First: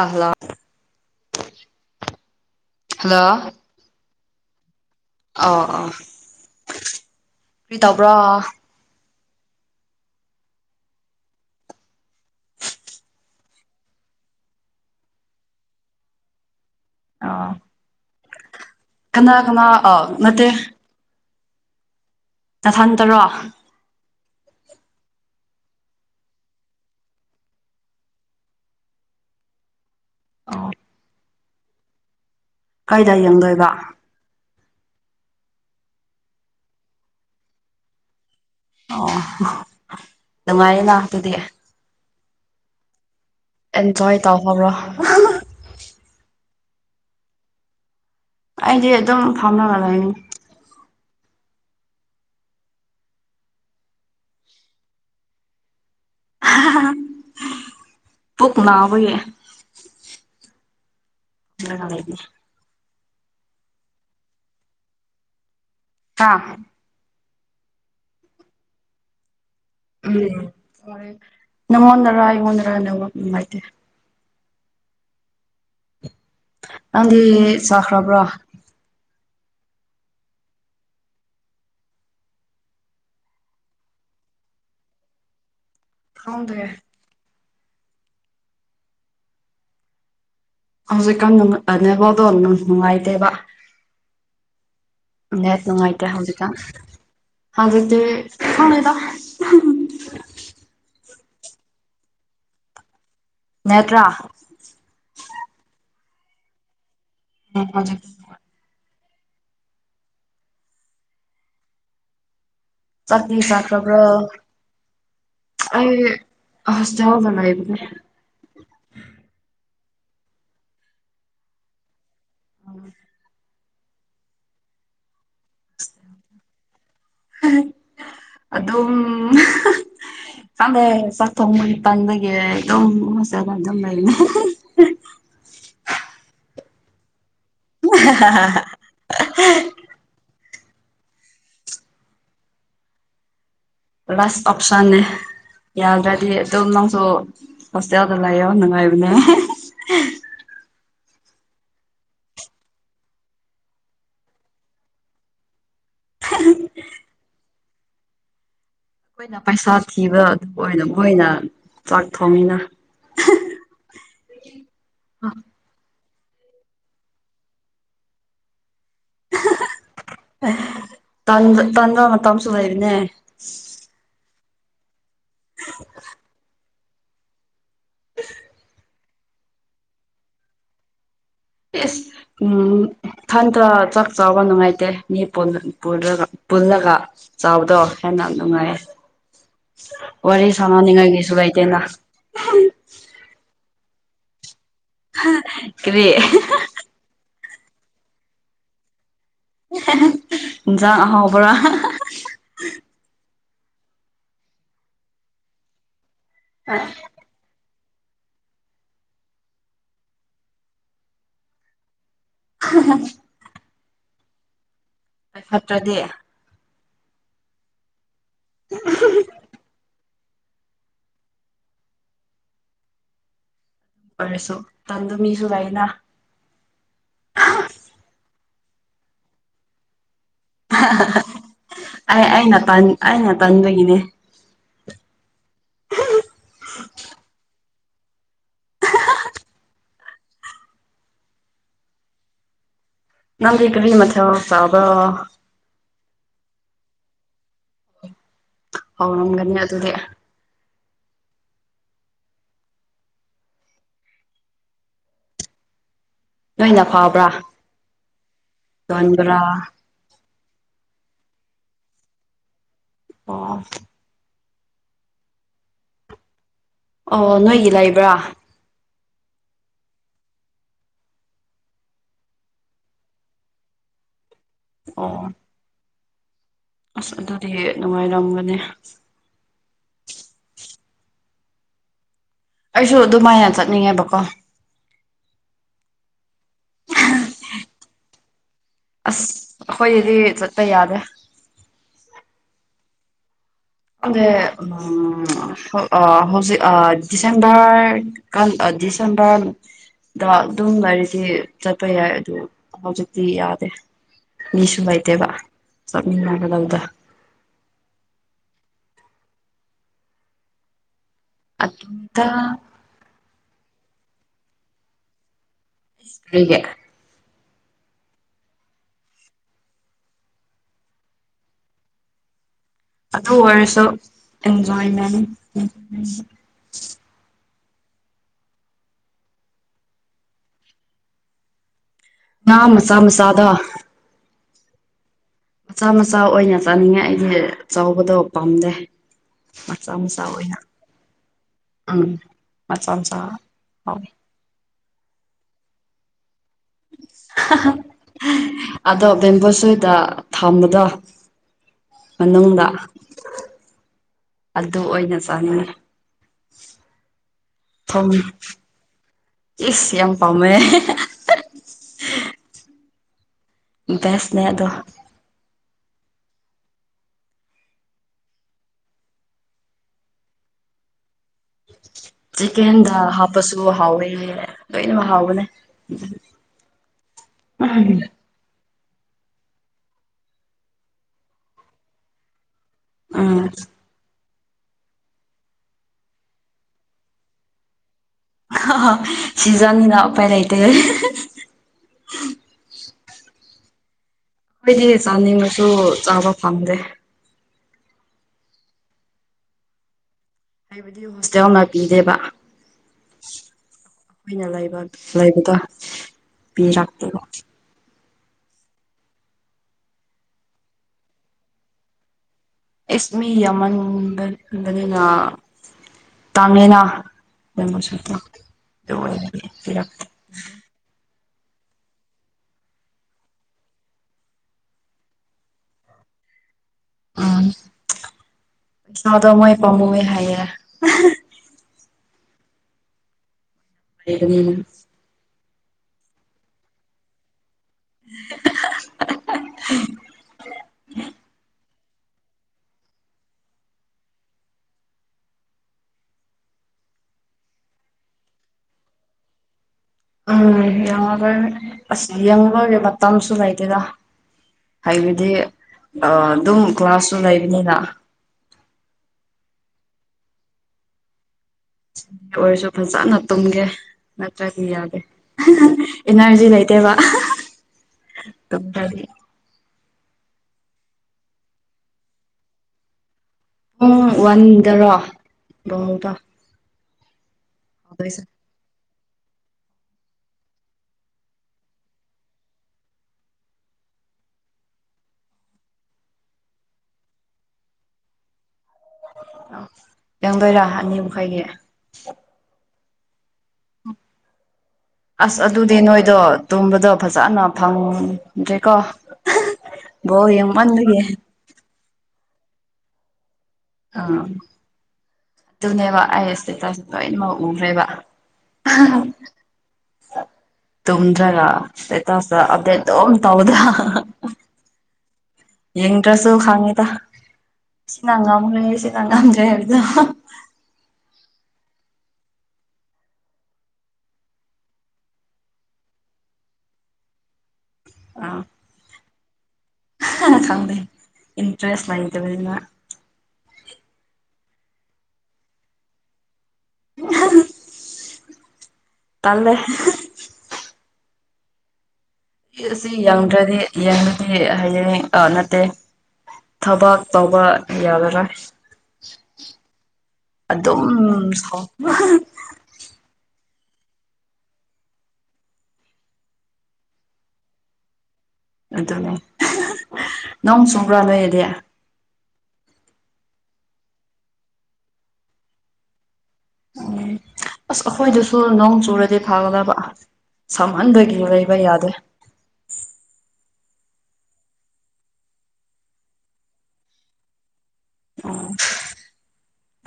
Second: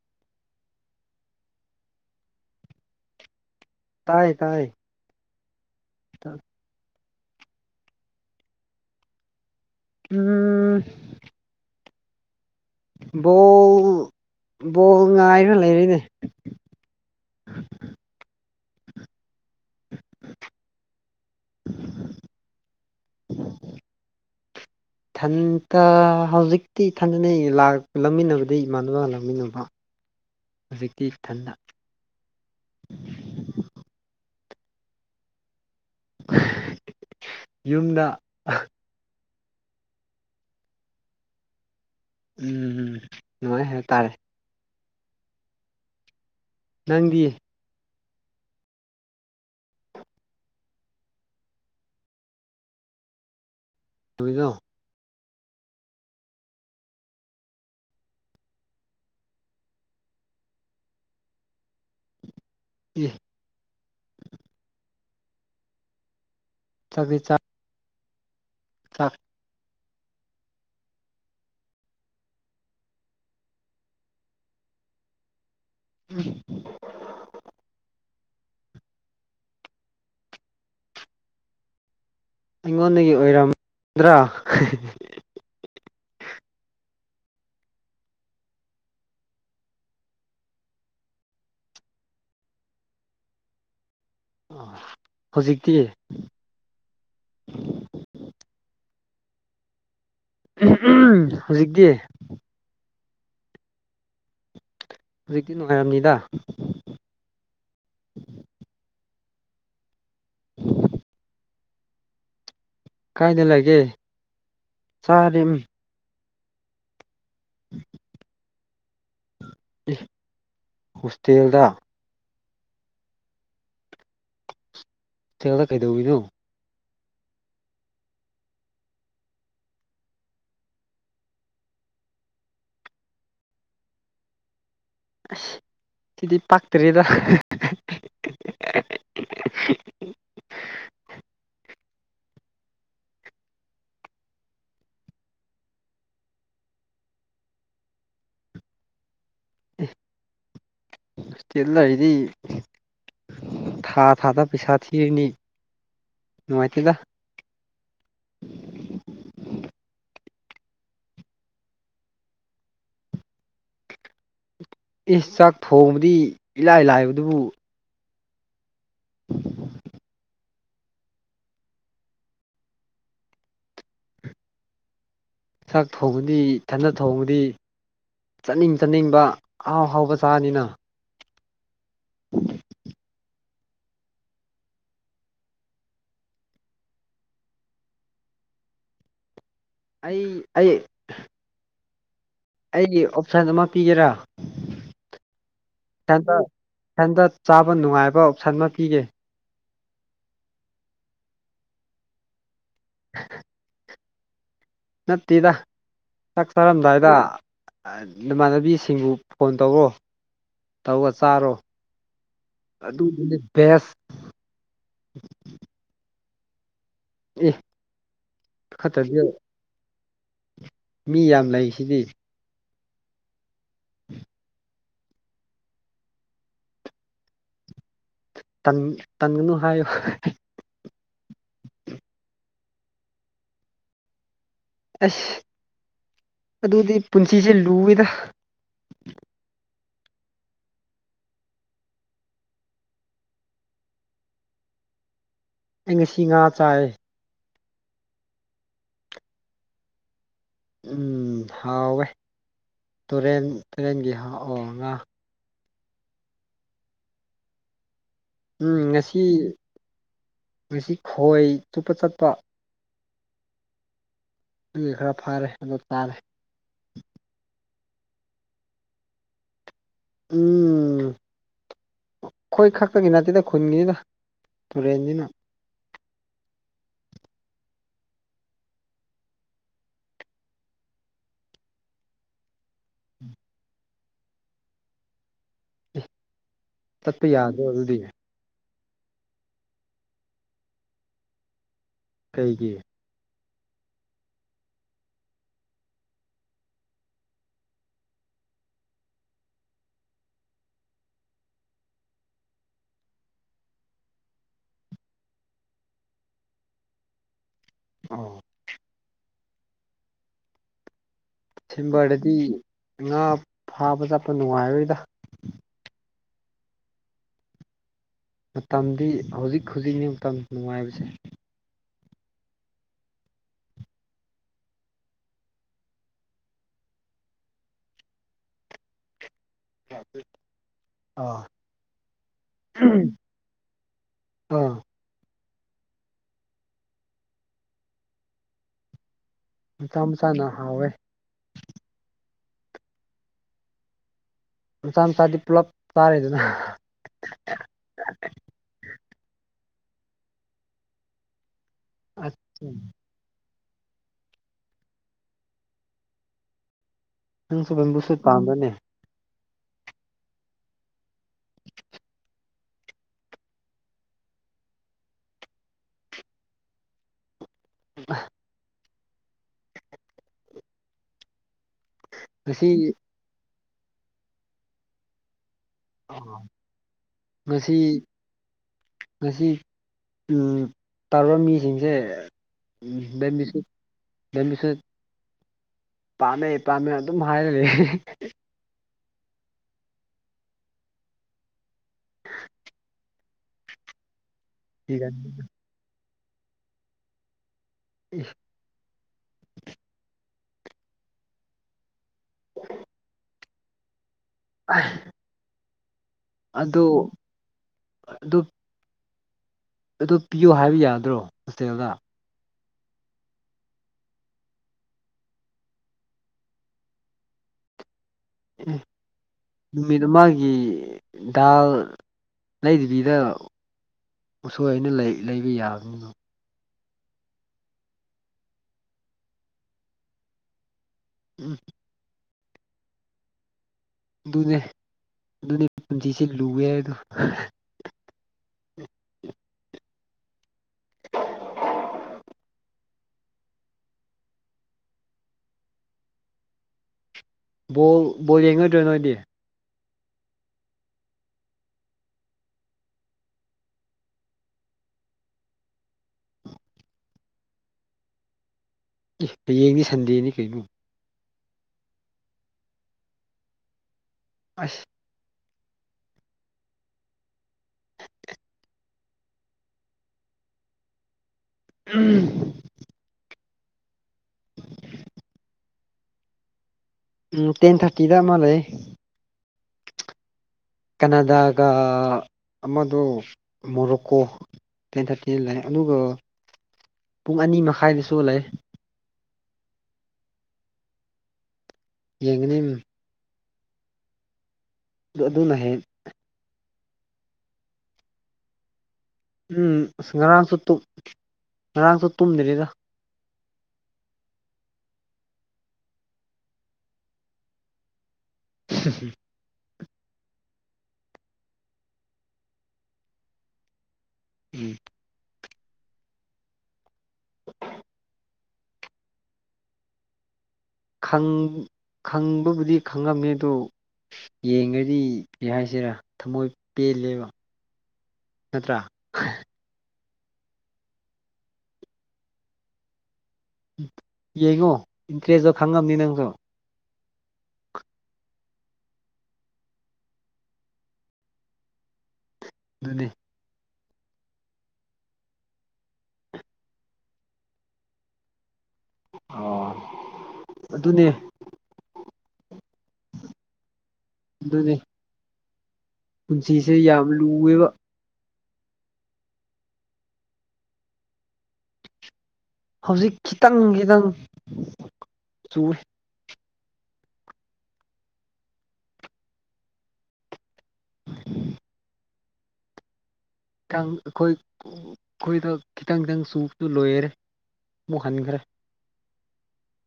ꯑꯍꯂ hello ꯇꯥꯏ ꯇꯥꯏ ꯑ ꯑꯥ ꯀꯔꯤ ꯇꯧꯕ꯭ꯔꯣ ꯎꯝ ꯕꯣꯜ ꯕꯣꯜ ꯉꯥꯏꯔ ꯂꯩꯔꯤꯅꯦ ꯑ ꯀꯅꯥ ꯀꯅꯥ ꯑ ꯅꯠꯇꯦ ꯇꯊꯟ ꯇꯔꯣ ꯊꯟꯇ ꯍꯧꯖꯤꯛꯇꯤ ꯊꯟꯖꯅꯩ ꯂꯥꯛ ꯂꯧꯃꯤꯟꯅꯕꯗꯤ ꯏꯃꯥꯟꯅꯕ ꯂꯧꯃꯤꯟꯅꯕ ꯍꯧꯖꯤꯛꯇꯤ ꯊꯟꯗ ꯀꯥꯏꯗꯥꯏ ꯌꯦꯡꯗꯣꯏꯕ ꯌꯨꯝꯗ ꯑꯣ ꯅꯨꯡꯉꯥꯏꯔꯦꯅ ꯑꯗꯨꯗꯤ ꯎꯝ ꯎꯝ ꯑꯦꯟꯖꯣꯌ ꯇꯥꯎ ꯍꯕ꯭ꯔ ꯅꯪꯗꯤ ꯑꯩꯗꯤ ꯑꯗꯨ ꯑꯗꯨꯝ ꯐꯝꯅꯕꯉꯂꯅꯤ ꯊꯗꯣ ꯄꯨꯛ ꯂꯕꯦ ꯍꯥꯏꯦ ꯌꯦ ꯑ ꯕꯤꯆꯥ ꯑ ꯎꯝ ꯅꯗꯔ ꯏꯉꯗꯔ ꯅꯥꯏꯇꯦ ꯎꯝ ꯅꯪꯗꯤ ꯆꯈ꯭ꯔꯕ꯭ꯔꯣ ꯑꯩꯉꯣꯟꯗꯒꯤ ꯑꯣꯏꯔꯝꯗ꯭ꯔꯥ ꯊꯗꯦ ꯍꯧꯖꯤꯛꯀꯥꯟ ꯅꯕꯣꯗꯣꯅꯨꯡ ꯅꯨꯡꯉꯥꯏꯇꯦꯕ ꯃꯦ ꯍꯧꯖꯤꯛꯇꯤ ꯅꯨꯡꯉꯥꯏꯇꯦ ꯍꯧꯖꯤꯛꯀ ꯍꯧꯖꯤꯛꯛꯇ ꯈꯗ ꯎ ꯍꯧꯖꯤꯛꯀꯤ ꯅꯦꯇ꯭ꯔꯥ ꯍꯧꯖꯤꯛꯇꯤ ꯅꯨꯡꯉꯥꯏꯔꯝꯅꯤꯗ ꯎꯖ [unintelligible] ꯀꯥꯏꯗ ꯆꯇꯅꯤ ꯂꯩꯒꯦ ꯁꯥꯇ꯭ꯔꯕ꯭ꯔꯣ ꯆꯥꯔꯤ ꯑꯩ ꯑꯁ ꯆꯥꯎꯕ ꯂꯕꯅꯦ ꯍꯣꯁꯇꯦꯜꯗ ꯑ ꯊꯗ ꯀꯩꯗꯧꯤꯅꯣ ꯑꯗꯨꯝ ꯍꯗꯩ ꯆꯥꯛ ꯊꯣꯡꯕꯒꯤ ꯇꯪꯗꯒꯤ ꯑꯗꯨꯝ ꯃꯁꯔ ꯑꯗꯨꯝ ꯂꯩꯅꯤ ꯁꯤꯗꯤ ꯄꯥꯛꯇꯔꯤꯗ [unintelligible] [unintelligible] ꯔꯁ ꯑꯣꯞꯁꯟꯅꯦ ꯌꯥꯎꯗ꯭ꯔꯗꯤ ꯑꯗꯨꯝ ꯅꯪꯁꯨ ꯍꯣꯁꯇꯦꯜꯗ ꯂꯩꯌꯣ ꯅꯨꯡꯉꯥꯏꯕꯅꯦ ꯇꯦꯜ ꯂꯔꯤꯗꯤ ꯊꯥ ꯊꯥꯗ ꯄꯩꯁꯥ ꯊꯤꯔꯅꯤ ꯅꯨꯡꯉꯥꯏꯇꯦꯗ [inaudible] ꯑꯩꯈꯣꯏꯅ ꯄꯩꯁꯥ ꯊꯤꯕ ꯑꯗꯨ ꯑꯣꯏꯅ ꯃꯣꯏꯅ ꯆꯥꯛ ꯊꯣꯡꯉꯅ ꯏꯁ ꯆꯥꯛ ꯊꯣꯡꯕꯗꯤ ꯏꯂꯥꯏ ꯂꯥꯏꯕꯗꯨꯕꯨ ꯇꯟ ꯇꯟꯗ ꯃꯇꯝꯁꯨ ꯂꯩꯕꯅꯦ ꯆꯥꯛ ꯊꯣꯡꯕꯗꯤ ꯊꯅ ꯊꯣꯡꯕꯗꯤ ꯆꯥꯠꯅꯤꯡ ꯆꯥꯅꯤꯡ ꯑꯥꯎ ꯍꯥꯎꯕ ꯆꯥꯅꯤꯅ ꯎꯝ ꯊꯟꯊ ꯆꯥꯛ ꯆꯥꯎꯕ ꯅꯨꯡꯉꯥꯏꯇꯦ ꯃꯤ ꯄꯨꯜꯂꯒ ꯆꯥꯎꯕꯗꯣ ꯍꯦꯟꯅ ꯌꯥꯝ ꯅꯨꯡꯉꯥꯏꯌꯦꯦ ꯑꯩ ꯋꯥꯔꯤ ꯁꯥꯟꯅꯅꯤꯡꯉꯥꯏꯒꯤꯁꯨ ꯂꯩꯇꯦꯅ ꯑꯩ ꯑꯣꯞꯁꯟ ꯑꯃ ꯄꯤꯒꯦꯔꯥ ꯀꯔꯤ ꯏꯊꯟꯇ ꯏꯊꯟꯇ ꯆꯥꯕ ꯅꯨꯡꯉꯥꯏꯕ ꯑꯣꯞꯁꯟ ꯑꯃ ꯄꯤꯒꯦ ꯌꯥꯥꯛ ꯑꯍꯥꯎꯄ ꯅꯠꯇꯦꯗ ꯆꯥꯛ ꯆꯔꯝꯗꯥꯏꯗ ꯏꯃꯥꯟꯅꯕꯤꯁꯤꯡꯕꯨ ꯐꯣꯟ ꯇꯧꯔꯣ ꯇꯧꯒ ꯆꯥꯔꯣ ꯑꯗꯨꯗꯨꯗꯤ ꯦꯁ ꯐꯥꯏ ꯐꯠꯇ꯭ꯔꯗꯤ ꯑꯦ ꯈꯠꯇꯗꯤ ꯃꯤ ꯌꯥꯝ ꯂꯩꯁꯤꯗꯤ ꯑꯣꯏꯔꯁꯨ ꯇꯟꯗ ꯃꯤꯁꯨ ꯂꯩꯩꯅ ꯇꯟꯒꯅꯨ ꯍꯥꯏꯌꯣ ꯑꯩ ꯑꯩꯅ ꯑꯩꯅ ꯇꯟꯕꯒꯤꯅꯦ ꯑꯁ ꯑꯗꯨꯗꯤ ꯄꯨꯟꯁꯤꯁꯦ ꯂꯨꯋꯦꯗ ꯅꯝ ꯀꯔꯤ ꯃꯆꯥ ꯁꯥꯕ ꯏꯁꯤ ꯉꯥ ꯆꯥꯏ ꯍꯥꯎꯅꯪꯒꯅꯤ ꯑꯗꯨꯗꯤ ꯎꯝ ꯍꯥꯎꯋꯦ ꯇꯨꯔꯦꯟ ꯇꯨꯔꯦꯟꯒꯤ ꯍꯥꯎ ꯉꯥ ꯅꯣꯏꯟꯅ ꯐꯥꯎꯕ꯭ꯔꯥ ꯎꯝ ꯉꯁꯤ ꯉꯁꯤ ꯈꯣꯏ ꯇꯨꯞꯄ ꯆꯠꯄ ꯑꯣ ꯈꯔ ꯐꯥꯔꯦ ꯇꯥꯔꯦ ꯋꯥ [inaudible] ꯎꯝ ꯈꯣꯏ ꯈꯛꯇꯒꯤ ꯅꯠꯇꯦꯗ ꯈꯨꯟꯒꯤꯅꯤꯗ ꯇꯨꯔꯦꯟꯅꯤꯅ ꯑꯣ ꯑꯁ ꯑꯗꯨꯗꯤ ꯅꯨꯡꯉꯥꯏꯔꯝꯒꯅꯤ ꯑꯩꯁꯨ ꯑꯗꯨꯃꯥꯏꯅ ꯆꯠꯅꯤꯡꯉꯦꯕꯀꯣ ꯆꯠꯄ ꯌꯥꯗꯣ ꯑꯗꯨꯗꯤ ꯑꯁ ꯑꯩꯈꯣꯏꯗꯤ ꯆꯠꯄ ꯌꯥꯗꯦ ꯀꯩꯒꯤ ꯑꯗꯦ ꯎ ꯑ ꯍꯧꯖꯤꯛ ꯑ ꯁꯦꯝꯕꯔ ꯀ ꯁꯝꯕ ꯑ ꯑꯗꯨꯝ ꯂꯩꯔꯤꯗꯤ ꯆꯠꯄ ꯌꯥꯏ ꯑꯗꯨ ꯍꯧꯖꯤꯛꯇꯤ ꯌꯥꯗꯦ ꯃꯤ ꯁꯨꯝꯕꯥꯏꯇꯦꯕ ꯁꯠꯅꯤꯡꯒꯗꯧꯕꯗ ꯑ ꯑꯗꯨꯗ ꯁꯦꯝꯕꯔꯗꯤ ꯉꯥ ꯐꯥꯕ ꯆꯠꯄ ꯅꯨꯡꯉꯥꯏꯔꯣꯏꯗ ꯍꯒꯦ ꯃꯇꯝꯗꯤ ꯍꯧꯖꯤꯛ ꯍꯧꯖꯤꯛꯅꯤ ꯃꯇꯝ ꯅꯨꯡꯉꯥꯏꯕꯁꯦ ꯑꯗꯨ ꯑꯣꯏꯔꯁꯨ ꯑꯦꯟꯖꯣꯏꯃꯦꯟ ꯑ ꯉ ꯃꯁ ꯃꯁꯥꯗ ꯑꯥ ꯃꯆꯥ ꯃꯆꯥ ꯑꯣꯏꯅ ꯆꯥꯅꯤꯡꯉꯦ ꯑꯩꯗꯤ ꯆꯥꯎꯕꯗꯣ ꯄꯥꯝꯗꯦ ꯃꯆꯥ ꯃꯆꯥꯥ ꯃꯆꯥꯅ ꯑꯣꯏꯅ ꯍꯥꯎꯋꯦ ꯎꯝ ꯃꯆꯝꯆꯥ ꯍ ꯃꯆꯥ ꯃꯆꯥꯗꯤ ꯄꯨꯂꯞ ꯇꯥꯔꯦꯗꯅ ꯑꯗꯣ ꯕꯦꯝꯕꯣꯁꯣꯏꯗ ꯊꯝꯕꯗꯣ ꯑꯁ ꯃꯅꯨꯡꯗ ꯑꯗꯨ ꯑꯣꯏꯅ ꯆꯥꯉꯤ ꯅꯪꯁꯨ ꯦꯝꯕꯨꯨꯁ ꯄꯥꯝꯗꯅꯦ ꯏꯁ ꯌꯥꯝ ꯄꯥꯝꯃꯦ ꯁꯅꯦꯗ [unintelligible] ꯉꯁꯤ ꯆꯤꯀꯦꯟꯗ ꯍꯥꯞꯄꯁꯨ ꯍꯥꯎꯋꯦ ꯂꯣꯏꯅꯃꯛ ꯍꯥꯎꯒꯅꯦ ꯃꯁꯤꯁꯤ ꯉꯁꯤ ꯇꯧꯔꯕ ꯃꯤꯁꯤꯡꯁꯦ ꯎꯝ ꯃꯤꯁꯤ ꯑꯗꯨꯝꯕꯤꯁꯨ ꯄꯥꯝꯅꯩ ꯄꯥꯝꯃꯦ ꯑꯗꯨꯝ ꯍꯥꯏꯔꯗꯤ ꯑ ꯁꯤꯖꯅꯤꯅ ꯎꯄꯥꯏ ꯂꯩꯇ ꯑꯩꯈꯣꯏꯗꯤ ꯆꯥꯅꯤꯡꯕꯁꯨ ꯆꯥꯕ ꯐꯪꯗꯦ ꯎ ꯍꯥꯏꯕꯗꯤ ꯍꯣꯁꯇꯦꯜ ꯑꯃ ꯄꯤꯗꯦꯕ ꯑꯩꯅ ꯂꯩꯕ ꯂꯩꯕ ꯇ ꯄꯤ ꯔꯥꯛꯇꯕ ꯑꯗꯨꯗꯨ ꯑꯗꯨ ꯄꯤꯌꯨ ꯍꯥꯏꯕ ꯌꯥꯗ꯭ꯔꯣ ꯍꯣꯇꯦꯜꯗ ꯑꯦꯁ ꯃꯤ ꯌꯥꯝꯃꯟꯕꯟꯕꯅꯤꯅ ꯇꯥꯡꯉꯦꯅ ꯗꯃꯣ ꯁꯇ ꯑꯦ ꯅꯨꯃꯤꯠ ꯑꯃꯒꯤꯒꯤ ꯗꯥꯜ ꯂꯩꯕꯤꯗ ꯎꯁꯣꯏ ꯑꯅ ꯂꯩꯕ ꯌꯥꯕꯅꯤꯅ ꯎꯝ ꯁꯥꯗ ꯃꯣꯏ ꯄꯝꯝꯕꯋ ꯍꯥꯏꯔ ꯎꯝ ꯍꯥꯏ ꯑꯗꯨꯅꯦ ꯑꯗꯨꯅꯦ ꯄꯨꯟꯁꯤꯁꯦ ꯂꯨꯋꯦ ꯍꯥꯏꯗꯣ [unintelligible] ꯕꯣꯜ ꯕꯣꯜ ꯌꯦꯡꯉꯣꯏꯗ꯭ꯔꯣꯏ ꯅꯣꯏꯗꯤ ꯎꯝ ꯌꯦꯡꯉꯒꯣꯏ ꯑꯁ ꯌꯦꯡ ꯂꯣꯏꯔꯦ ꯃꯇꯝ ꯑꯃꯁꯁꯨ ꯂꯩꯗꯦꯗ ꯍꯥꯏꯕꯗꯤ ꯑꯗꯨꯝ ꯀ꯭ꯂꯥꯁꯁꯨ ꯂꯩꯕꯅꯤꯅ ꯑꯦ ꯍꯌꯦꯡꯗꯤ ꯁꯟꯗꯦꯅꯤ ꯀꯩꯅꯣ ꯑꯣꯏꯔꯁꯨ ꯐꯖꯅ ꯇꯨꯝꯒꯦ ꯅꯠꯇ꯭ꯔꯗꯤ ꯑꯁ ꯌꯥꯗꯦ ꯏꯅꯔꯖꯤ ꯂꯩꯇꯦꯕ ꯎꯝ ꯄꯨꯡ ꯋꯥꯟꯗꯔꯣ ꯅꯣꯡꯗ ꯎꯝ ꯇꯦꯟ ꯊꯥꯔꯇꯤꯗ ꯃꯥꯜ ꯂꯩꯦ ꯀꯅꯥꯗꯒ ꯑꯃꯗꯣ ꯃꯣꯔꯣꯛꯀꯣ ꯇꯦꯟ ꯊꯥꯔꯇꯤ ꯂꯥꯛꯑ ꯑꯗꯨꯒ ꯄꯨꯡ ꯑꯅꯤ ꯃꯈꯥꯏꯗꯁꯨ ꯂꯩ ꯌꯥꯪꯗꯣꯏꯔꯥ ꯑꯅꯤꯃꯈꯥꯏꯒꯤ ꯌꯦꯉꯅꯦ ꯑꯗꯨ ꯑꯁ ꯑꯗꯨꯅ ꯑꯗꯨꯗꯤ ꯍꯦꯛ ꯅꯣꯏꯗꯣ ꯇꯨꯝꯕꯗꯣ ꯐꯖꯅ ꯐꯪꯗ꯭ꯔꯤꯀꯣ ꯎꯝ ꯑꯁ ꯉꯔꯥꯡꯁꯨ ꯉꯔꯥꯡꯁꯨ ꯇꯨꯝꯗ꯭ꯔꯤꯗ ꯑꯥ ꯑꯗꯨꯅꯦꯕ ꯑꯩ ꯏꯁꯇꯦꯇꯥ ꯂꯣꯏꯅꯃꯛ ꯎꯈ꯭ꯔꯦꯕ ꯑ ꯇꯨꯝꯗ꯭ꯔꯒꯇ ꯑꯇ ꯑꯗꯨꯝ ꯇꯧꯗ꯭ꯔꯥ ꯎꯝ ꯌꯦꯡ ꯗ꯭ꯔꯦꯁꯨ ꯈꯥꯡꯉꯗ ꯁꯤꯅꯥꯪꯒꯥ ꯃ ꯁꯤꯅꯥꯒꯥꯝꯖ ꯍꯥꯏꯗ ꯈꯪꯕꯕꯨꯗꯤ ꯈꯪꯉꯝꯃꯤ ꯑꯗꯨ ꯌꯦꯡꯒꯗꯤ ꯍꯥꯏꯁꯤꯔꯥ ꯊꯝꯃꯣꯏ ꯄꯦꯜꯂꯦꯕ ꯅꯠꯇ꯭ꯔꯥ ꯆꯪꯗꯦ ꯏꯟꯇ꯭ꯔꯦꯁ ꯂꯥꯏꯇꯕꯅ ꯌꯦꯡꯉꯣ ꯏꯟꯇꯔꯦꯁꯇꯣ ꯈꯪꯉꯝꯅꯤ ꯅꯪꯁꯨ ꯇꯦ ꯑꯁꯤ ꯑꯗꯨꯅꯦ ꯌꯦꯡꯗ꯭ꯔꯗꯤ ꯌꯦꯡꯕꯗꯤ ꯍꯌꯦꯌꯦꯡ ꯅꯠꯇꯦ ꯊꯕꯛ ꯇꯧꯕ ꯌꯥꯒꯔꯥ ꯑꯣ ꯑꯗꯨꯝ ꯑꯗꯨꯅꯦ ꯑꯗꯨꯅꯦ ꯄꯨꯟꯁꯤꯁꯦ ꯌꯥꯝ ꯂꯨꯑꯦꯕ ꯑꯗꯨꯅꯦ ꯅꯪ ꯁꯣꯡꯕ꯭ꯔꯥ ꯂꯩꯣꯏꯌꯦꯗꯤ ꯍꯧꯖꯤꯛ ꯈꯤꯇꯪ ꯈꯤꯇꯪ ꯆꯨꯏ ꯎꯝ ꯑꯁ ꯑꯩꯈꯣꯏꯗꯨꯁꯨ ꯅꯣꯡ ꯆꯨꯔꯗꯤ ꯐꯥꯒꯗꯕ ꯁꯃꯟꯕꯒꯤ ꯂꯩꯕ ꯌꯥꯗꯦ ꯈꯤꯇꯪ ꯑꯩꯈꯣꯏ ꯑꯩꯈꯣꯏꯗ ꯈꯤꯇꯪ ꯈꯤꯇꯪ ꯁꯨꯁꯨ ꯂꯣꯏꯔꯔꯦ ꯑꯣ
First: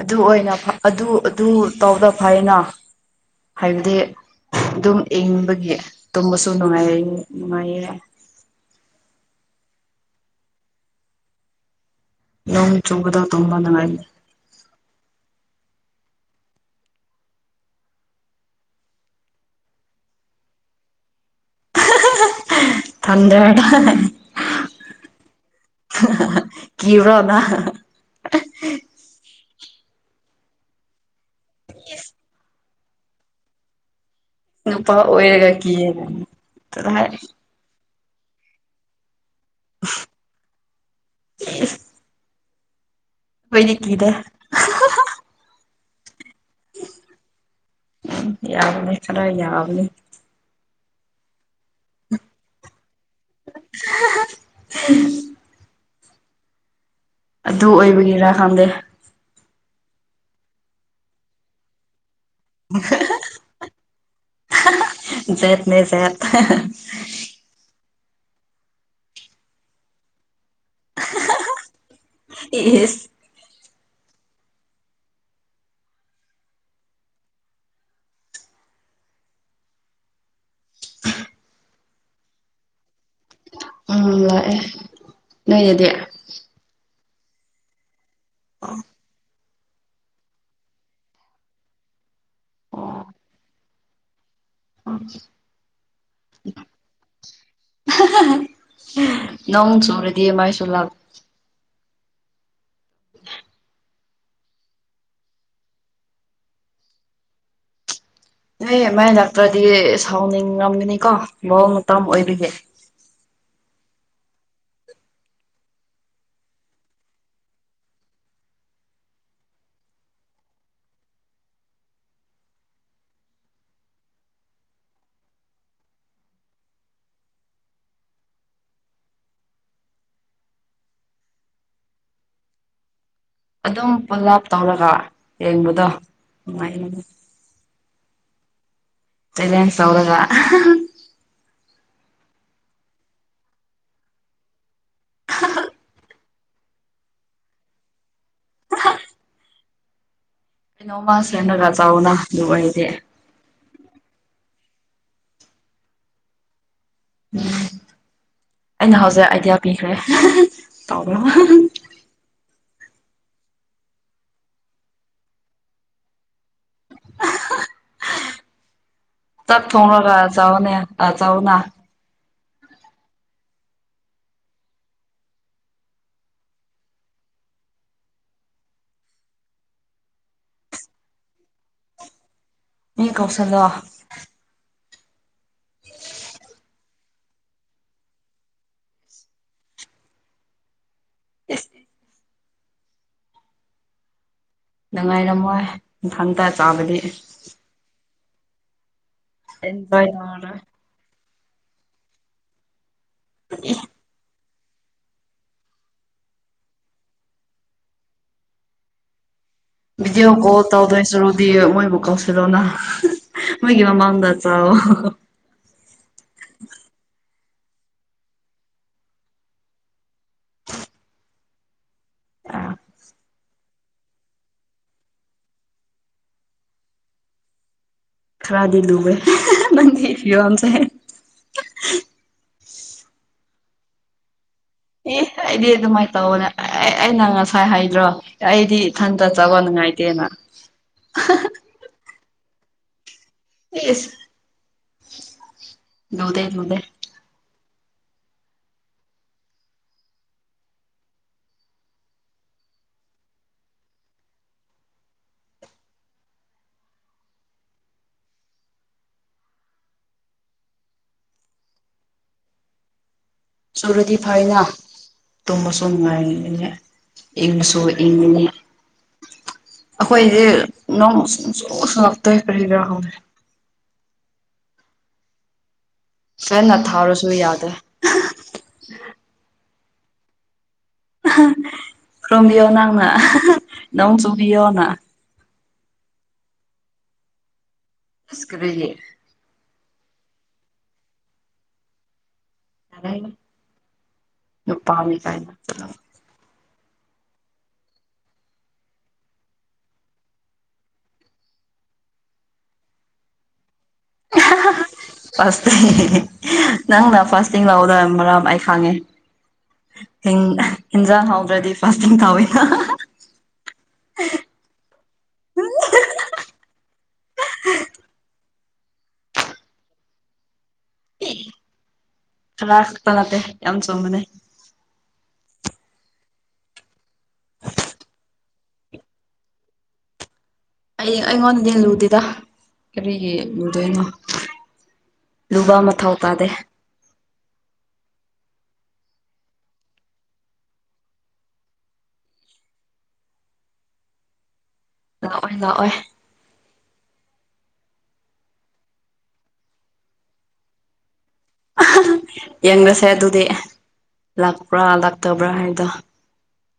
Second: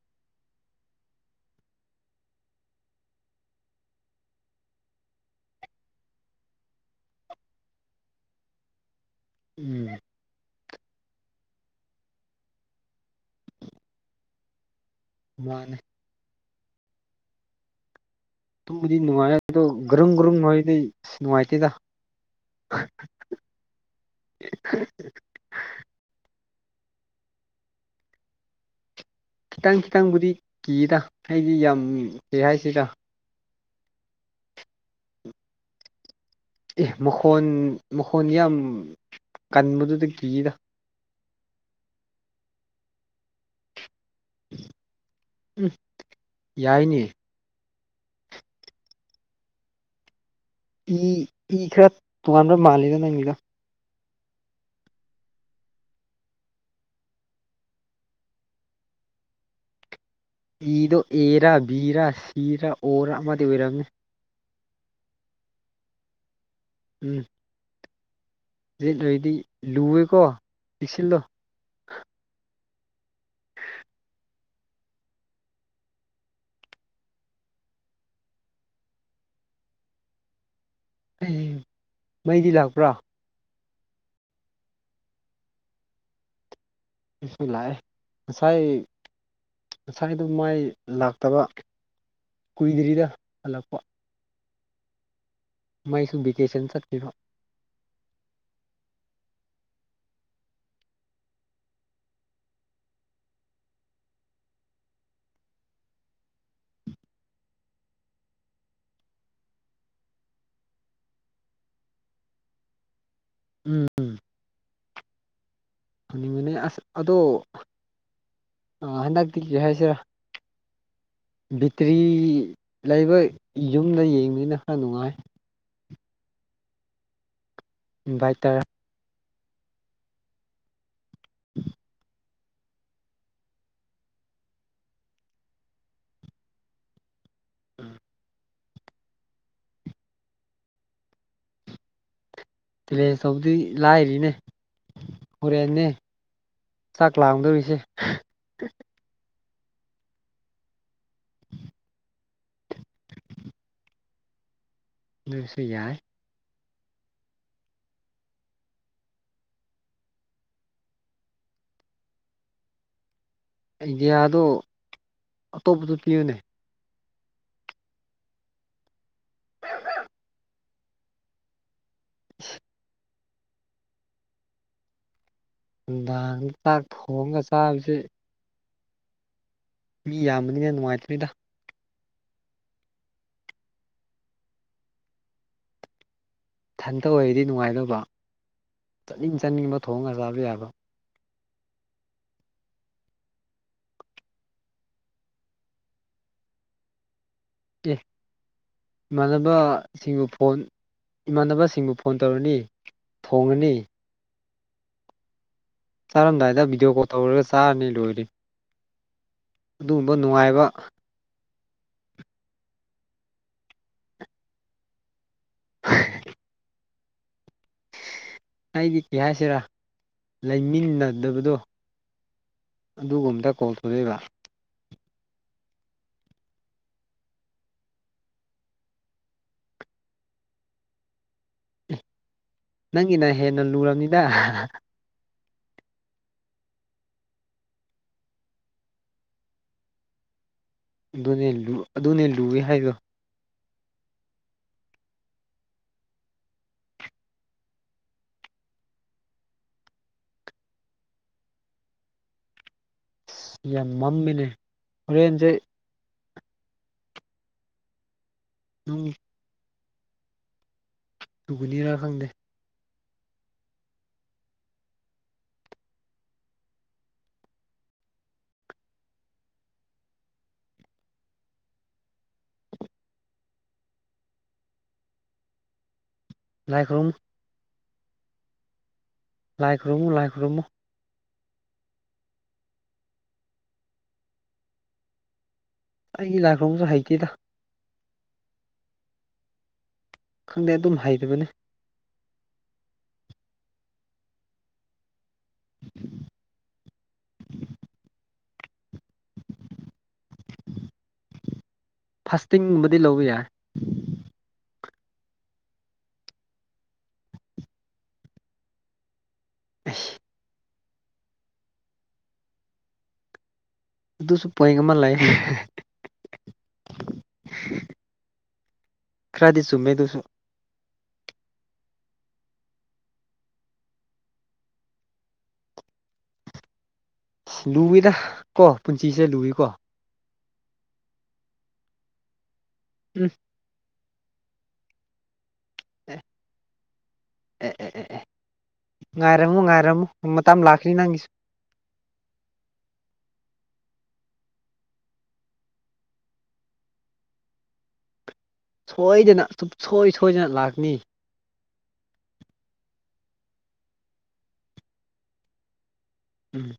ꯑꯗꯨ ꯑꯣꯏꯅ ꯑꯗꯨ ꯑꯗꯨ ꯇꯧꯗ ꯐꯥꯏꯅ ꯍꯥꯏꯗꯤ ꯑꯗꯨꯝ ꯏꯪꯕꯒꯤ ꯇꯨꯝꯕꯁꯨ ꯅꯨꯡꯉꯥꯏ ꯅꯨꯡꯉꯥꯏꯌꯦ ꯎꯝ ꯅꯣꯡ ꯆꯕꯗ ꯇꯝꯕꯗ ꯜ ꯃꯥꯅꯦ ꯇꯨꯡꯕꯨꯗꯤ ꯅꯨꯡꯉꯥꯏꯔꯗꯣ ꯒ꯭ꯔꯨꯝ ꯒ꯭ꯔꯨꯝ ꯅꯨꯡꯉꯥꯏꯗꯩ ꯑꯁ ꯅꯨꯡꯉꯥꯏꯇꯦꯗ ꯊꯟꯗ ꯀꯔꯣꯅꯥ ꯈꯤꯇꯪ ꯈꯤꯇꯪꯕꯨꯗꯤ ꯀꯤꯗ ꯑꯩꯗꯤ ꯌꯥꯝ ꯀꯤ ꯍꯥꯏꯁꯤꯔ ꯅꯨꯄꯥ ꯑꯣꯏꯔꯒ ꯀ ꯑꯦ ꯃꯈꯣꯟ ꯃꯈꯣꯟꯁ ꯌꯥꯝ ꯀꯟꯕꯗꯨꯗ ꯀꯤꯔ [unintelligible] ꯅꯤ ꯀꯤꯗꯦ ꯌꯥꯏꯅꯦ ꯎ ꯌꯥꯕꯅꯤ ꯈꯔ ꯌꯥꯕꯅꯤ ꯏ ꯏ ꯈꯔ ꯇꯨꯡꯉꯥꯟꯥꯟꯕ ꯃꯥꯜꯅ ꯅꯪꯉꯂ [unintelligible] ꯑꯗꯨ ꯑꯣꯏꯕꯒꯤꯔꯥ ꯈꯪꯗꯦ ꯏꯗꯣ ꯑꯦꯔꯥ ꯕꯤꯔꯥ ꯁꯤꯔ ꯑꯣꯔ ꯑꯃꯗꯤ ꯑꯣꯏꯔꯝꯃꯤ ꯠ ꯅꯖꯠ ꯎꯝ ꯌꯦꯠꯂꯣꯏꯗꯤ ꯂꯨꯑꯦꯀꯣ ꯄꯤꯛꯁꯤꯜꯗꯣ ꯏ ꯍ ꯃꯩꯗꯤ ꯂꯥꯛꯄ꯭ꯔꯥ ꯎꯝ ꯂꯥꯛꯑꯦ ꯅꯣꯏꯅꯦꯗꯤ ꯂꯥꯛꯑꯦ ꯉꯁꯥꯏ ꯉꯁꯥꯏꯗꯣ ꯃꯥꯏ ꯂꯥꯛꯇꯕ ꯀꯨꯏꯗ꯭ꯔꯤꯗ ꯍꯜꯂꯛꯄ ꯎꯝ ꯃꯥꯏꯁꯨ ꯚꯦꯀꯦꯁꯟ ꯆꯠꯄꯤꯈꯤꯕ ꯅꯣꯡ ꯆꯣ꯭ꯔꯗꯤ ꯃꯥꯥꯏꯁꯨꯂꯒ [unintelligible] ꯅ ꯃꯥꯏ ꯅꯥꯛꯇ꯭ꯔꯗꯤ ꯁꯥꯎꯅꯤꯡꯉꯝꯒꯅꯤꯀꯣ ꯃꯑꯣꯡ ꯃꯇ ꯑꯣꯏꯕꯤꯒꯦ [unintelligible] ꯎꯝꯝ ꯅꯨꯅꯤꯃꯤꯠꯅꯤ ꯑꯁ ꯑꯗꯣ ꯍꯟꯗꯛꯇꯤ ꯀ ꯍꯥꯏꯁꯤꯔꯥ ꯕꯦꯇ꯭ꯔꯤ ꯂꯩꯕ ꯌꯨꯝꯗ ꯌꯦꯡꯕꯅꯤꯅ ꯈ ꯅꯨꯡꯉꯥꯏ ꯚꯏ ꯇꯔꯥ ꯑꯗꯨꯝ ꯄꯨꯂꯞ ꯇꯧꯔꯒ ꯌꯦꯡꯕꯗꯣ ꯅꯨꯡꯉꯥꯏꯉ ꯆꯂꯦꯟ ꯁꯧꯔꯒ ꯇꯂꯦꯖ ꯇꯧꯕꯗꯤ ꯂꯥꯏꯔꯤꯅꯦ ꯍꯣꯔꯦꯟꯅ ꯆꯥꯛ ꯂꯥꯡꯗꯧꯔꯤꯁꯦ ꯀꯩꯅꯣꯃ ꯁꯦꯅꯒ ꯆꯥꯎꯅ ꯑꯗꯨ ꯑꯣꯏꯗꯤꯦ ꯁꯤ ꯌꯥꯏ ꯎꯝ ꯑꯩꯅ ꯍꯧꯖꯤꯛ ꯑꯥꯏꯗꯤꯌꯥ ꯄꯤꯈ꯭ꯔꯦ ꯇ ꯑꯥꯏꯗꯤꯌꯥꯗꯣ ꯑꯇꯣꯞꯄꯗ ꯄꯤꯌꯨꯅꯦ ꯇꯠ ꯊꯣꯡꯅꯒ ꯆꯅꯦ ꯑ ꯆꯣꯅꯥ [unintelligible] ꯆꯥꯛ ꯊꯣꯡꯒ ꯆꯥꯕꯁꯤ ꯃꯤ ꯌꯥꯝꯕꯅꯤꯅ ꯅꯨꯡꯉꯥꯏꯇꯅꯤꯗ ꯃꯤ ꯀꯧꯁꯜ ꯋꯥ ꯎ ꯍꯟꯊ ꯑꯣꯏꯩꯗꯤ ꯅꯨꯡꯉꯥꯏꯇꯕ ꯆꯠꯅꯤꯡ ꯆꯠꯅꯤꯡꯕ ꯊꯣꯡꯉꯒ ꯆꯥꯕ ꯌꯥꯕ ꯑ ꯉꯥꯏꯔꯝꯃꯣꯏ ꯏꯪꯊꯥꯡꯇ ꯆꯥꯕꯗꯤ ꯏꯃꯥꯟꯅꯕ ꯑꯦꯟꯖꯣꯏ ꯁꯤꯡꯕꯨ ꯐꯣꯟ ꯇꯧꯔꯔꯣꯏ ꯏꯃꯥꯟꯅꯕꯁꯤꯡꯕꯨ ꯐꯣꯟ ꯇꯧꯔꯅꯤ ꯊꯣꯡꯉꯅꯤ ꯆꯥꯔꯝꯗꯥꯏꯗ ꯚꯤꯗꯤꯑꯣ ꯀꯣꯜ ꯇꯧꯔꯒ ꯆꯥꯔꯅꯤ ꯂꯣꯏꯔꯦ ꯑꯗꯨꯒꯨꯝꯕ ꯗꯤ ꯀꯣ ꯅꯨꯡꯉꯥꯏꯕ ꯇꯗꯣꯁꯨꯔ ꯗꯤ ꯃꯣꯏꯕꯨ ꯀꯥꯎꯁꯤꯜꯂꯣꯅ ꯃꯣꯏꯒꯤ ꯃꯃꯥꯡꯗ ꯆꯣ ꯍ ꯎ ꯑꯩꯗꯤ ꯀꯩ ꯍꯥꯏꯁꯤꯔꯥ ꯂꯩꯃꯤꯟꯅꯗꯕꯗꯣ ꯑꯗꯨꯒꯨꯝꯕꯇ ꯀꯣꯜ ꯇꯧꯖꯛꯏꯕ ꯈꯔꯗꯤ ꯂꯨꯕ ꯅ ꯌꯝꯁꯦ ꯅꯪꯒꯤꯅ ꯍꯦꯟꯅ ꯂꯨꯔꯕꯅꯤꯗ ꯑꯦ ꯑꯩꯗꯤ ꯑꯗꯨꯃꯥꯏꯅ ꯇꯧꯕꯅꯦ ꯑꯦ ꯑꯩꯅ ꯉꯁꯥꯏ ꯍꯥꯏꯗ꯭ꯔꯣ ꯑꯩꯗꯤ ꯏꯊꯟꯇ ꯆꯕ ꯅꯨꯡꯉꯥꯏꯇꯦꯅ ꯑ ꯑꯗꯨꯅꯦ ꯑꯗꯨꯅꯦ ꯂꯨꯏꯦ ꯍꯥꯏꯗꯣ ꯑꯦ ꯂꯗ ꯅꯗ ꯑ ꯌꯥꯝ ꯃꯝꯃꯤꯅꯦ ꯍꯣꯔꯦꯟꯁꯦ ꯅꯪꯒꯤ ꯁꯨꯒꯅꯤꯔꯥꯔ ꯈꯪꯗꯦ ꯁꯨꯔꯨꯗꯤ ꯐꯥꯏꯅ ꯇꯃꯁꯨꯨꯝꯃꯥꯏꯅꯦ ꯏꯪꯁꯨꯣ ꯏ ꯑꯩꯈꯣꯏꯗꯤ ꯅꯣꯡ ꯁ ꯁ ꯁꯨꯡꯂꯛꯇꯣꯏ ꯀꯔꯤ ꯀꯔꯥ ꯍꯪꯗꯦ ꯐꯦꯟꯅ ꯂꯥꯏ ꯈꯨꯔꯨꯝꯃꯨ ꯊꯥꯔꯨꯁꯨ ꯌꯥꯗꯦ ꯂꯥꯏꯛ ꯔꯨꯃꯨ ꯂꯥꯏꯛ ꯔꯨꯝꯃꯨ ꯔ꯭ꯔꯨꯝꯕꯤꯌꯣ ꯅꯪꯅ ꯅꯣꯡ ꯆꯕꯤꯌꯅ ꯑꯩꯒꯤ ꯂꯥꯛꯈꯝꯁꯨ ꯍꯩꯇꯦꯗ ꯁ ꯀꯦ ꯈꯪꯗꯦ ꯑꯗꯨꯝ ꯍꯩꯕꯅꯤ ꯅꯨꯄꯥꯃꯤ ꯀꯥꯏꯥꯛ ꯐꯥꯁꯇꯤꯡꯒꯨꯝꯕꯗꯤ ꯂꯧꯕ ꯌꯥꯏ [unintelligible] ꯐꯇꯤꯡ ꯅꯪꯅ ꯐꯥꯁꯇꯤꯡ ꯂꯧꯥꯛꯗ ꯃꯔꯝ ꯑꯩ ꯈꯥꯡꯉꯦ ꯍ ꯍꯟꯖꯥ ꯍꯥꯎꯕ꯭ꯔꯗꯤ ꯐ ꯀꯕꯅ ꯑꯗꯨꯁꯨ ꯄꯣꯏꯟ ꯑꯃ ꯂꯩꯑ ꯈꯔꯗꯤꯁꯨꯨꯃꯦꯗꯨꯁꯨ ꯈꯥꯛꯄꯂꯇꯦ ꯌꯥꯝ ꯆꯣꯝꯕꯅꯦ ꯂꯨꯏꯗ ꯀꯣ ꯄꯨꯟꯁꯤꯁꯦ ꯂꯨꯏꯀꯣ ꯑꯩ ꯑꯩꯉꯣꯟꯗ ꯂꯨꯗꯦꯗ ꯎꯝ ꯀꯔꯤꯒꯤ ꯂꯨꯗꯣꯏꯅꯣ ꯂꯨꯕ ꯃꯊꯧ ꯑꯦ ꯇꯥꯗꯦ ꯑꯦ ꯑꯦ ꯑꯦ ꯑꯦ ꯉꯥꯏꯔꯝꯃꯨ ꯉꯥꯏꯔꯝꯃꯨꯨ ꯃꯇ ꯑꯃ ꯂꯥꯛꯈ꯭ꯔꯤ ꯅꯪꯒꯤꯁꯨ [unintelligible] ꯂꯥꯛꯑꯣꯏ ꯂꯥꯛꯑꯣꯏ ꯁꯣꯏꯗꯅ ꯁꯨꯡꯁꯣꯏ ꯁꯣꯏꯗꯅ ꯂꯥꯛꯅꯤ ꯌꯦꯡꯕꯁꯦ ꯑꯗꯨꯗꯤ ꯂꯥꯛꯄ꯭ꯔꯥ ꯂꯥꯛꯇꯕ꯭ꯔꯥ ꯍꯥꯏꯗꯣ ꯎꯝ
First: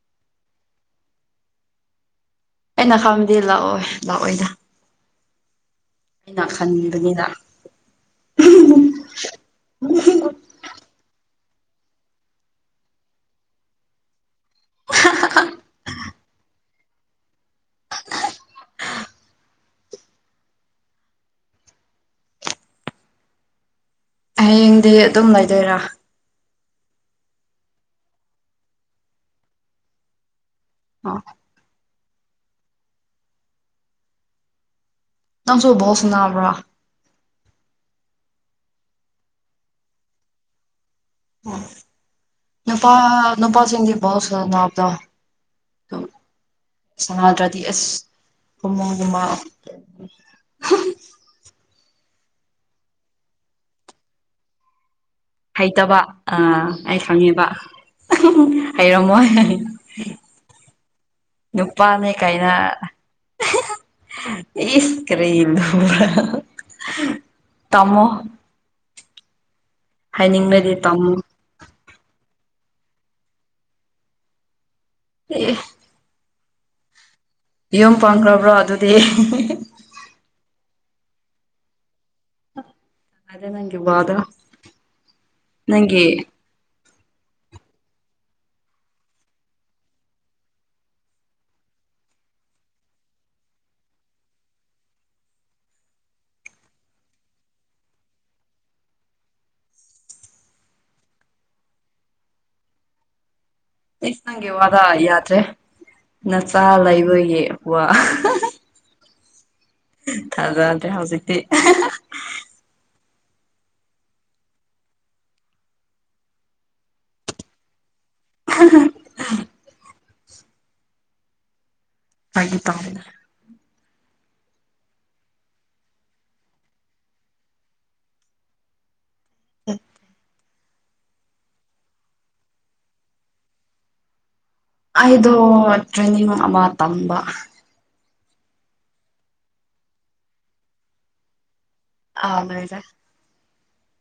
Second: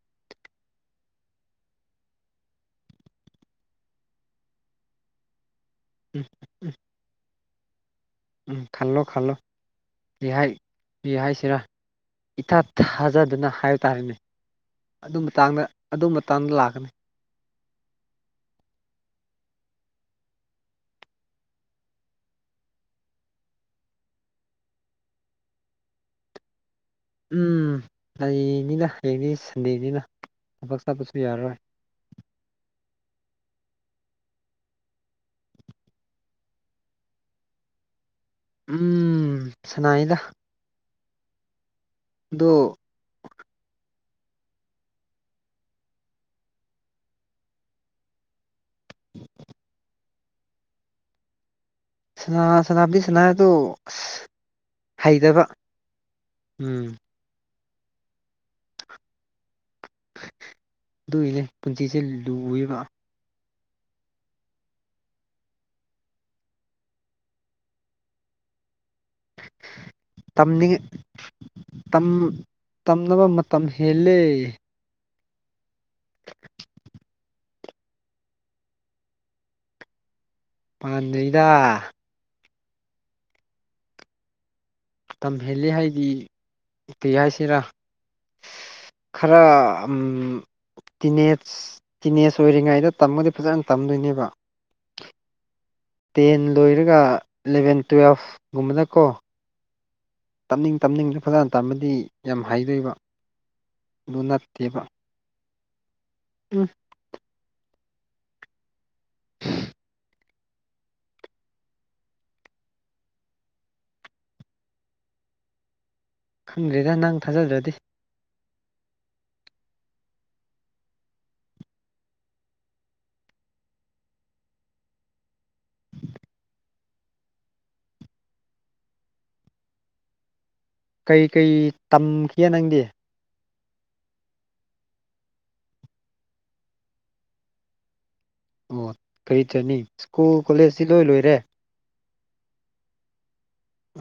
ꯑꯩꯅ ꯈꯪꯕꯗꯤ ꯂꯥꯛꯑꯣꯏ ꯂꯥꯛꯑꯣꯏꯗ ꯎꯝ ꯑꯩꯅ ꯎꯝ ꯈꯟꯕꯉꯅꯤꯗ ꯎꯝ ꯈꯜꯂꯣ ꯈꯜꯂꯣ ꯁꯤꯔꯥ ꯏꯊꯥ ꯊꯥꯖꯗꯨꯅ ꯍꯥꯏꯕ ꯇꯥꯔꯦꯅꯦ ꯑꯗꯨ ꯃꯇꯥꯡꯗ ꯑꯗꯨ ꯇꯟ ꯂꯥꯛꯅꯤ [unintelligible] ꯍꯌꯦꯡꯗꯤ ꯑꯗꯨꯝ ꯂꯩꯗꯣꯏꯔꯥ ꯎꯝ ꯂꯩꯅꯤꯅ ꯍꯌꯦꯡꯅꯤ ꯁꯟꯗꯦꯅꯤꯅ ꯊꯕꯛ ꯆꯠꯄꯁꯨ ꯑꯣ ꯌꯥꯔꯔꯣꯏ ꯅꯪꯁꯨꯣꯕꯣ ꯁꯅꯕ꯭ꯔꯥ ꯎꯝ ꯁꯅꯥꯏꯗ ꯑꯗꯣ ꯅꯨꯄꯥ ꯅꯨꯄꯥꯁꯤꯡꯒꯤ ꯣ ꯁꯅꯞꯗ ꯁꯅꯥꯗ꯭ꯔꯗꯤ ꯑꯁ ꯍꯃ ꯑꯗꯨꯃ ꯁꯅ ꯁꯅꯥꯞꯄꯤ ꯁꯅꯥ ꯇ ꯍꯩꯇꯕ ꯑ ꯑꯩ ꯈꯪꯉꯦꯕ ꯍꯩꯔꯝꯃꯣ ꯍꯥꯏꯅꯅꯤ ꯑꯗꯨꯒꯤꯅꯦ ꯄꯨꯟꯁꯤꯁꯦ ꯅꯨꯄꯥꯅꯦ ꯀꯥꯏꯅ ꯂꯨꯏꯌꯦꯕ ꯏ ꯏꯁ ꯀꯔꯤꯦꯗꯨ ꯇꯃꯣ ꯍꯥꯏꯅꯤꯡꯕꯗꯤ ꯇꯝꯅꯤꯡ ꯇꯝꯃꯣ ꯇꯝꯅꯕ ꯃꯇꯝ ꯍꯦꯜꯂꯦ ꯎꯝ ꯌꯨꯝ ꯄꯪꯈ꯭ꯔꯕ꯭ꯔꯣ ꯑꯗꯨꯗꯤ ꯄꯥꯟꯖꯩꯗ ꯑꯔꯦ ꯅꯪꯦ ꯕꯥꯗ ꯇꯝꯍꯦꯜꯂꯤ ꯍꯥꯏꯗꯤ ꯎ ꯀ ꯍꯥꯏꯁꯤꯔꯥ ꯈꯔ ꯎꯝ ꯇꯤꯅꯦꯖ ꯇꯤꯅꯦꯖ ꯑꯣꯏꯔꯤꯉꯩꯗ ꯇꯝꯃꯗꯤ ꯐꯖꯅ ꯇꯝꯗꯣꯏꯅꯦꯕ ꯇꯦꯟ ꯂꯣꯏꯔꯒ ꯏꯂꯚꯦꯟ ꯇꯨꯋꯦꯜꯐꯒꯨꯝꯕꯅ ꯀꯣ ꯇꯞꯅꯤꯡ ꯇꯞꯅꯤꯡꯗ ꯐꯖꯅ ꯇꯝꯕꯗꯤ ꯌꯥꯝ ꯍꯥꯏꯗꯣꯏꯕ ꯁ ꯅꯪꯒꯦ ꯋꯥꯔ ꯌꯥꯗ꯭ꯔꯦ ꯅꯆꯥ ꯎꯝ ꯂꯩꯕꯌꯦꯀ ꯊꯥꯖꯗꯦ ꯍꯧꯖꯤꯛꯇꯤ ꯈꯪꯗ꯭ꯔꯦꯗ ꯅꯪ ꯊꯥꯖꯗ꯭ꯔꯗꯤ ꯍ ꯍꯥꯏ ꯇꯝꯅ ꯀꯩꯀꯩ ꯇꯝꯈꯤꯦ ꯅꯪꯗꯤ ꯑꯩꯗꯣ ꯇ꯭ꯔꯅꯤꯡꯕꯥ ꯇꯝꯕ ꯑꯣ ꯀꯔꯤꯇꯅꯤ ꯁ꯭ꯀꯨꯜ ꯀꯣꯂꯦꯖꯁꯤ ꯂꯣꯏ ꯂꯣꯏꯔꯦ ꯑꯉꯗꯦ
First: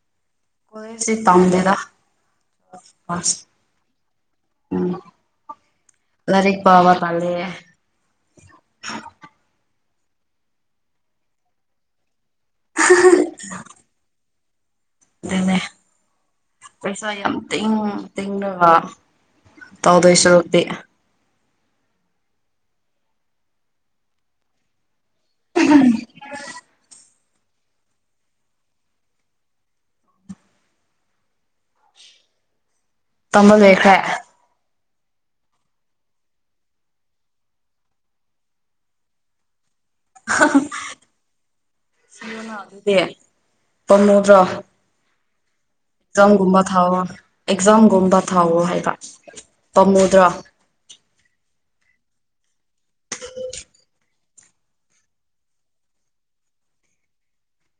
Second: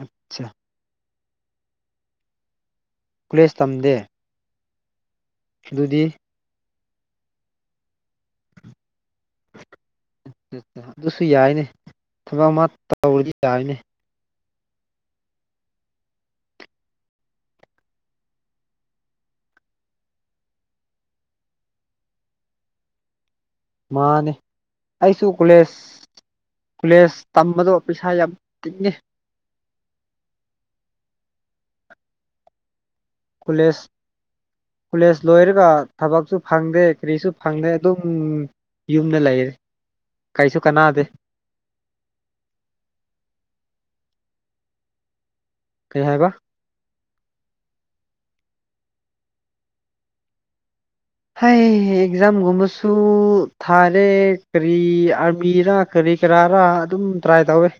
ꯑꯆꯥ ꯑꯩ ꯆꯦ ꯇꯗꯗ ꯀꯂꯦꯁ ꯇꯝꯗꯦ ꯎꯝ ꯑꯗꯨꯗꯨꯗꯤ ꯄꯕꯥ ꯀꯂꯦ ꯑꯗꯨꯁꯨ ꯌꯥꯏꯅꯦ ꯊꯕꯛ ꯑꯃ ꯇꯧꯔꯗꯤ ꯌꯥꯏꯅꯦ ꯑꯗꯨꯅꯦ ꯄꯩꯁꯥ ꯌꯥꯝ ꯇꯤꯡ ꯇꯤꯡꯉꯒ ꯇꯧꯗꯣꯏ ꯁꯔꯨꯛꯇꯤ ꯃꯥꯅꯦ ꯑꯩꯁꯨ ꯀꯣꯂꯦꯖ ꯀꯣꯂꯦꯖ ꯇꯝꯕꯗꯣ ꯄꯩꯁꯥ ꯌꯥꯝ ꯇꯤꯡꯉꯦ ꯀꯣꯂꯦꯖ ꯇꯝꯕꯗꯦꯈ ꯀꯣꯂꯦꯖ ꯂꯣꯏꯔꯒ ꯊꯕꯛꯁꯨ ꯐꯪꯗꯦ ꯀꯔꯤꯁꯨ ꯐꯪꯗꯦ ꯑꯗꯨꯝ ꯌꯨꯝꯗ ꯂꯩꯔꯦ ꯀꯩꯁꯨ ꯀꯅꯥꯗꯦ ꯑꯗꯨꯗꯦ ꯐꯝꯃꯨꯗ꯭ꯔꯥ ꯀꯩ ꯍꯥꯏꯕ ꯝ ꯨꯃꯣ ꯊꯥꯎꯣ ꯑꯦꯛꯖꯥꯝꯒꯨꯝꯕ ꯊꯥꯎꯋꯣ ꯍꯥꯏꯕ ꯄꯥꯝꯃꯨꯗ꯭ꯔꯣ ꯍꯥꯏ ꯑꯦꯛꯖꯥꯝꯒꯨꯝꯕꯁꯨ ꯊꯥꯔꯦ ꯀꯔꯤ ꯑꯥꯔꯃꯤꯔꯥ ꯀꯔꯤ ꯀꯔꯤ ꯀꯔꯥꯔ ꯑꯗꯨꯝ ꯇ꯭ꯔꯥꯏ ꯇꯧꯏꯤ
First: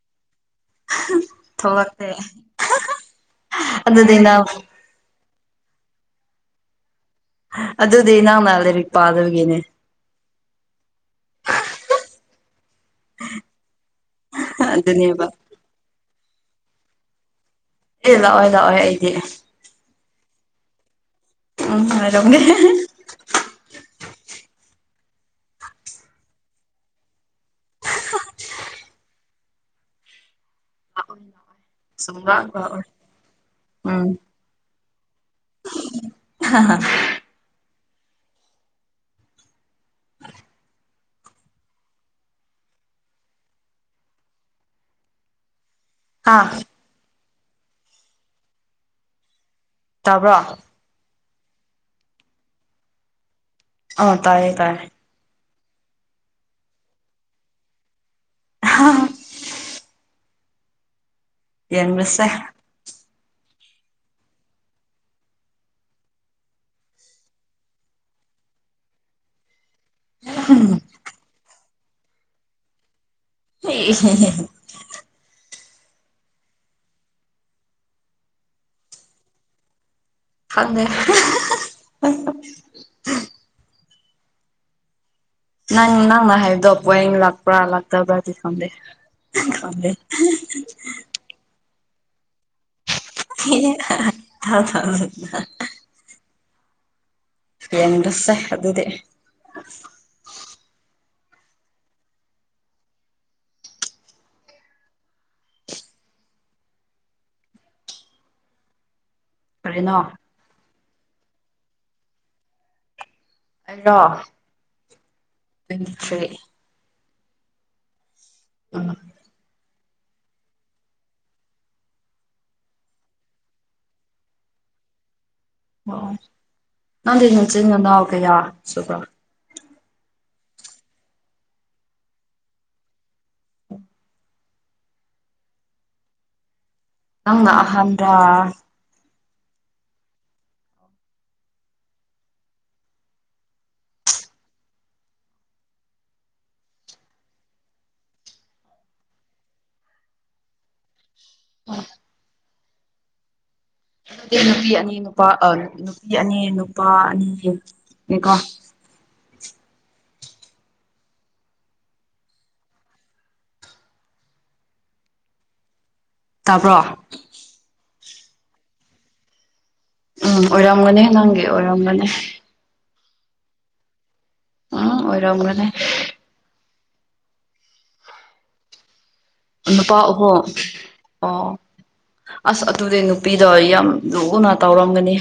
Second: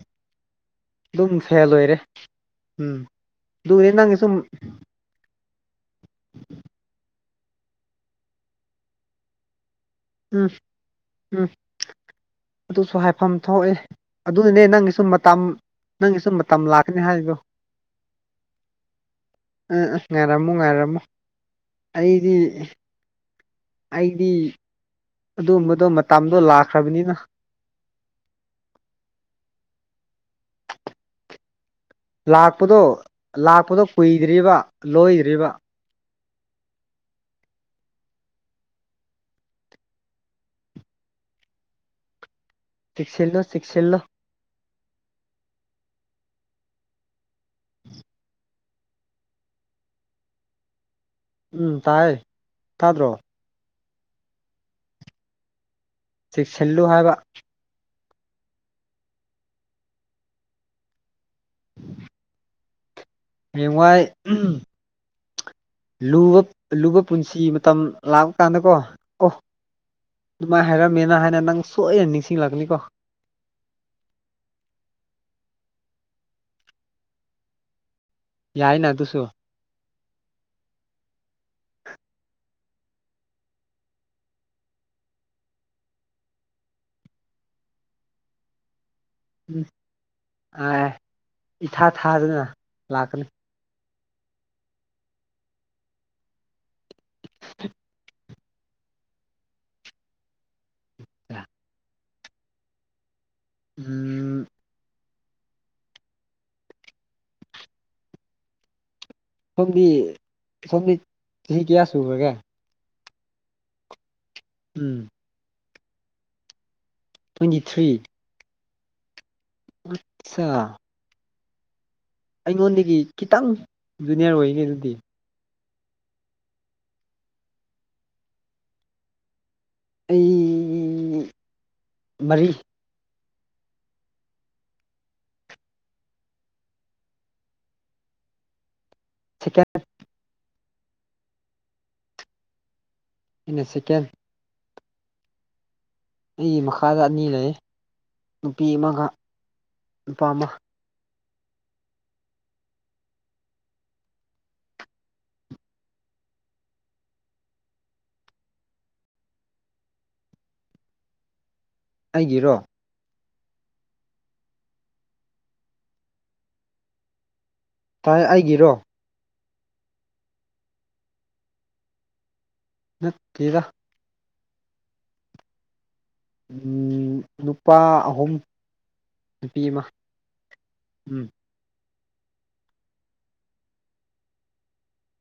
ꯑꯗꯨꯝ ꯐꯦꯜ ꯑꯣꯏꯔꯦ ꯊꯣꯛꯂꯛꯇꯦ ꯎꯝ ꯔ ꯅꯪꯒꯦ ꯑꯗꯨꯗꯤ ꯁꯨꯝ ꯅꯪ ꯑꯗꯨꯗꯤ ꯅ ꯃꯥ ꯂꯩꯔꯤꯛ ꯄꯥꯗꯕꯒꯤꯅꯦ ꯎꯝ ꯎꯝ ꯑꯗꯨꯁꯨ ꯍꯥꯏꯐꯝ ꯊꯣꯛꯑꯦ ꯑꯗꯨꯅꯅꯦ ꯅꯪꯒꯤꯁꯨꯨꯝ ꯑꯗꯨꯅꯦꯕ ꯃꯇꯝ ꯅꯪꯒꯤꯁꯨꯨꯝ ꯃꯇꯝ ꯂꯥꯛꯀꯅꯦ ꯍꯥꯏꯗꯣ ꯑꯦ ꯂꯥꯛꯑꯣꯦ ꯂꯥꯛꯑꯣꯦ ꯑꯩꯗꯤ ꯑ ꯉꯥꯏꯔꯝꯃꯨ ꯉꯥꯏꯔꯝꯃꯨ ꯎ ꯑꯩꯗꯤ ꯍꯔꯣꯦ ꯑꯩꯗꯤ ꯑꯗꯨꯝꯕꯗꯣ ꯃꯇꯝꯗꯣ ꯂꯥꯛꯈ꯭ꯔꯕꯅꯤꯅ ꯑꯣꯏ ꯅꯨꯡꯉꯥꯏ ꯂꯥꯛꯄꯗꯣ ꯂꯥꯛꯄꯗꯣ ꯎꯝ ꯀꯨꯏꯗ꯭ꯔꯤꯕ ꯂꯣꯏꯗ꯭ꯔꯤꯕ ꯑ [unintelligible] ꯁꯤꯁꯤꯂꯣ ꯁꯤꯁꯤꯜꯂꯣ ꯑꯥ [unintelligible] ꯇꯥꯕ꯭ꯔꯣ ꯎꯝ ꯇꯥꯏ ꯊꯗ꯭ꯔꯣ ꯑ ꯇꯥꯏꯌꯦ ꯇꯥꯏꯌꯦ ꯆꯦꯛꯁꯤꯜꯂꯨ ꯍꯥꯏꯕ ꯑ [unintelligible] ꯌꯦꯉꯁꯦ ꯃꯦꯡꯋꯥꯏ ꯂꯨꯕ ꯂꯨꯕ ꯄꯨꯟꯁꯤ ꯃꯇꯝ ꯂꯥꯛꯄ ꯀꯥꯟꯗꯀꯣ ꯑꯣ ꯑꯗꯨꯃꯥꯏꯅ ꯍꯥꯏꯔꯃꯦꯅ ꯍꯥꯏꯅ ꯅꯪ ꯁꯣꯏꯅ ꯅꯤꯡꯁꯤꯡꯂꯛꯅꯤꯀꯣ ꯍ [unintelligible] ꯌꯥꯏꯅ ꯑꯗꯨꯁꯨ ꯐꯗ ꯅꯪ ꯅꯪꯅ ꯍꯥꯏꯕꯗꯣ ꯄ ꯑꯩꯅ ꯂꯥꯛꯄ꯭ꯔꯥ ꯂꯥꯛꯇꯕ꯭ꯔꯥꯗꯤ ꯈꯪꯗꯦ ꯎꯝ ꯈꯃꯦ [unintelligible] ꯊꯥ ꯊꯥꯗꯅ ꯂꯥꯛꯀꯅꯤ ꯊ ꯊ [unintelligible] ꯐꯁꯦ [unintelligible] ꯑꯗꯨꯗꯤ ꯑ [inaudible] ꯎꯝ ꯁꯣꯝꯕꯤ ꯀꯔꯤꯅꯣ ꯁꯣꯝꯗꯤ ꯆꯍꯤ ꯀꯌꯥ ꯁꯕ꯭ꯔꯒꯦ ꯑꯔꯣ [unintelligible] ꯎꯝ ꯊꯁꯦ ꯇ꯭ꯋꯦꯟꯇꯤ ꯊ꯭ꯔꯤ ꯎꯝ ꯑꯆꯥ ꯑꯩꯉꯣꯟꯗꯒꯤ ꯈꯤꯇꯪ ꯖꯨꯅꯤꯌꯔ ꯑꯣꯏꯒꯦ ꯑꯗꯨꯗꯤ ꯑꯣ ꯅꯪꯗꯤ ꯅꯆꯤꯟ ꯉꯅꯥꯎ ꯀꯌꯥ ꯁꯨꯕ ꯑꯩ ꯃꯔꯤ ꯎ ꯑꯪꯍꯥꯟ꯭ꯔ ꯁꯤꯀꯦ ꯏꯟꯅ ꯁꯀꯦꯜ ꯑꯩꯒꯤ ꯃꯈꯥꯗ ꯑꯅꯤ ꯂꯩ ꯅꯨꯄꯤ ꯑꯃꯒ ꯅꯨꯄꯥ ꯑꯃ ꯎ ꯅꯨꯄꯤ ꯑꯅꯤ ꯅꯨꯄꯥ ꯅꯨꯄꯤ ꯑꯅꯤ ꯅꯨꯄꯥ ꯑꯅꯤ ꯍꯀꯣ ꯑꯩꯒꯤꯔꯣ ꯇꯥꯕ꯭ꯔꯣ ꯇꯥꯏ ꯑꯩꯒꯤꯔꯣ ꯎꯝ ꯑꯣꯏꯔꯝꯒꯅꯤ ꯅꯪꯒꯤ ꯑꯣꯏꯔꯝꯒꯅꯤ ꯅ ꯀꯒ ꯎꯝ ꯑꯣꯔꯝꯒꯅꯦ ꯎ ꯅꯨꯄꯥ ꯑꯍꯨꯝ ꯅꯨꯄꯤ ꯑꯃ ꯅꯨꯄꯥ ꯑꯍꯣꯡ ꯎꯝ ꯑꯣ ꯑꯁ ꯑꯗꯨꯗꯤ ꯅꯨꯄꯤꯗ ꯌꯥꯝ ꯂꯨꯅ ꯇꯧꯔꯝꯒꯅꯤ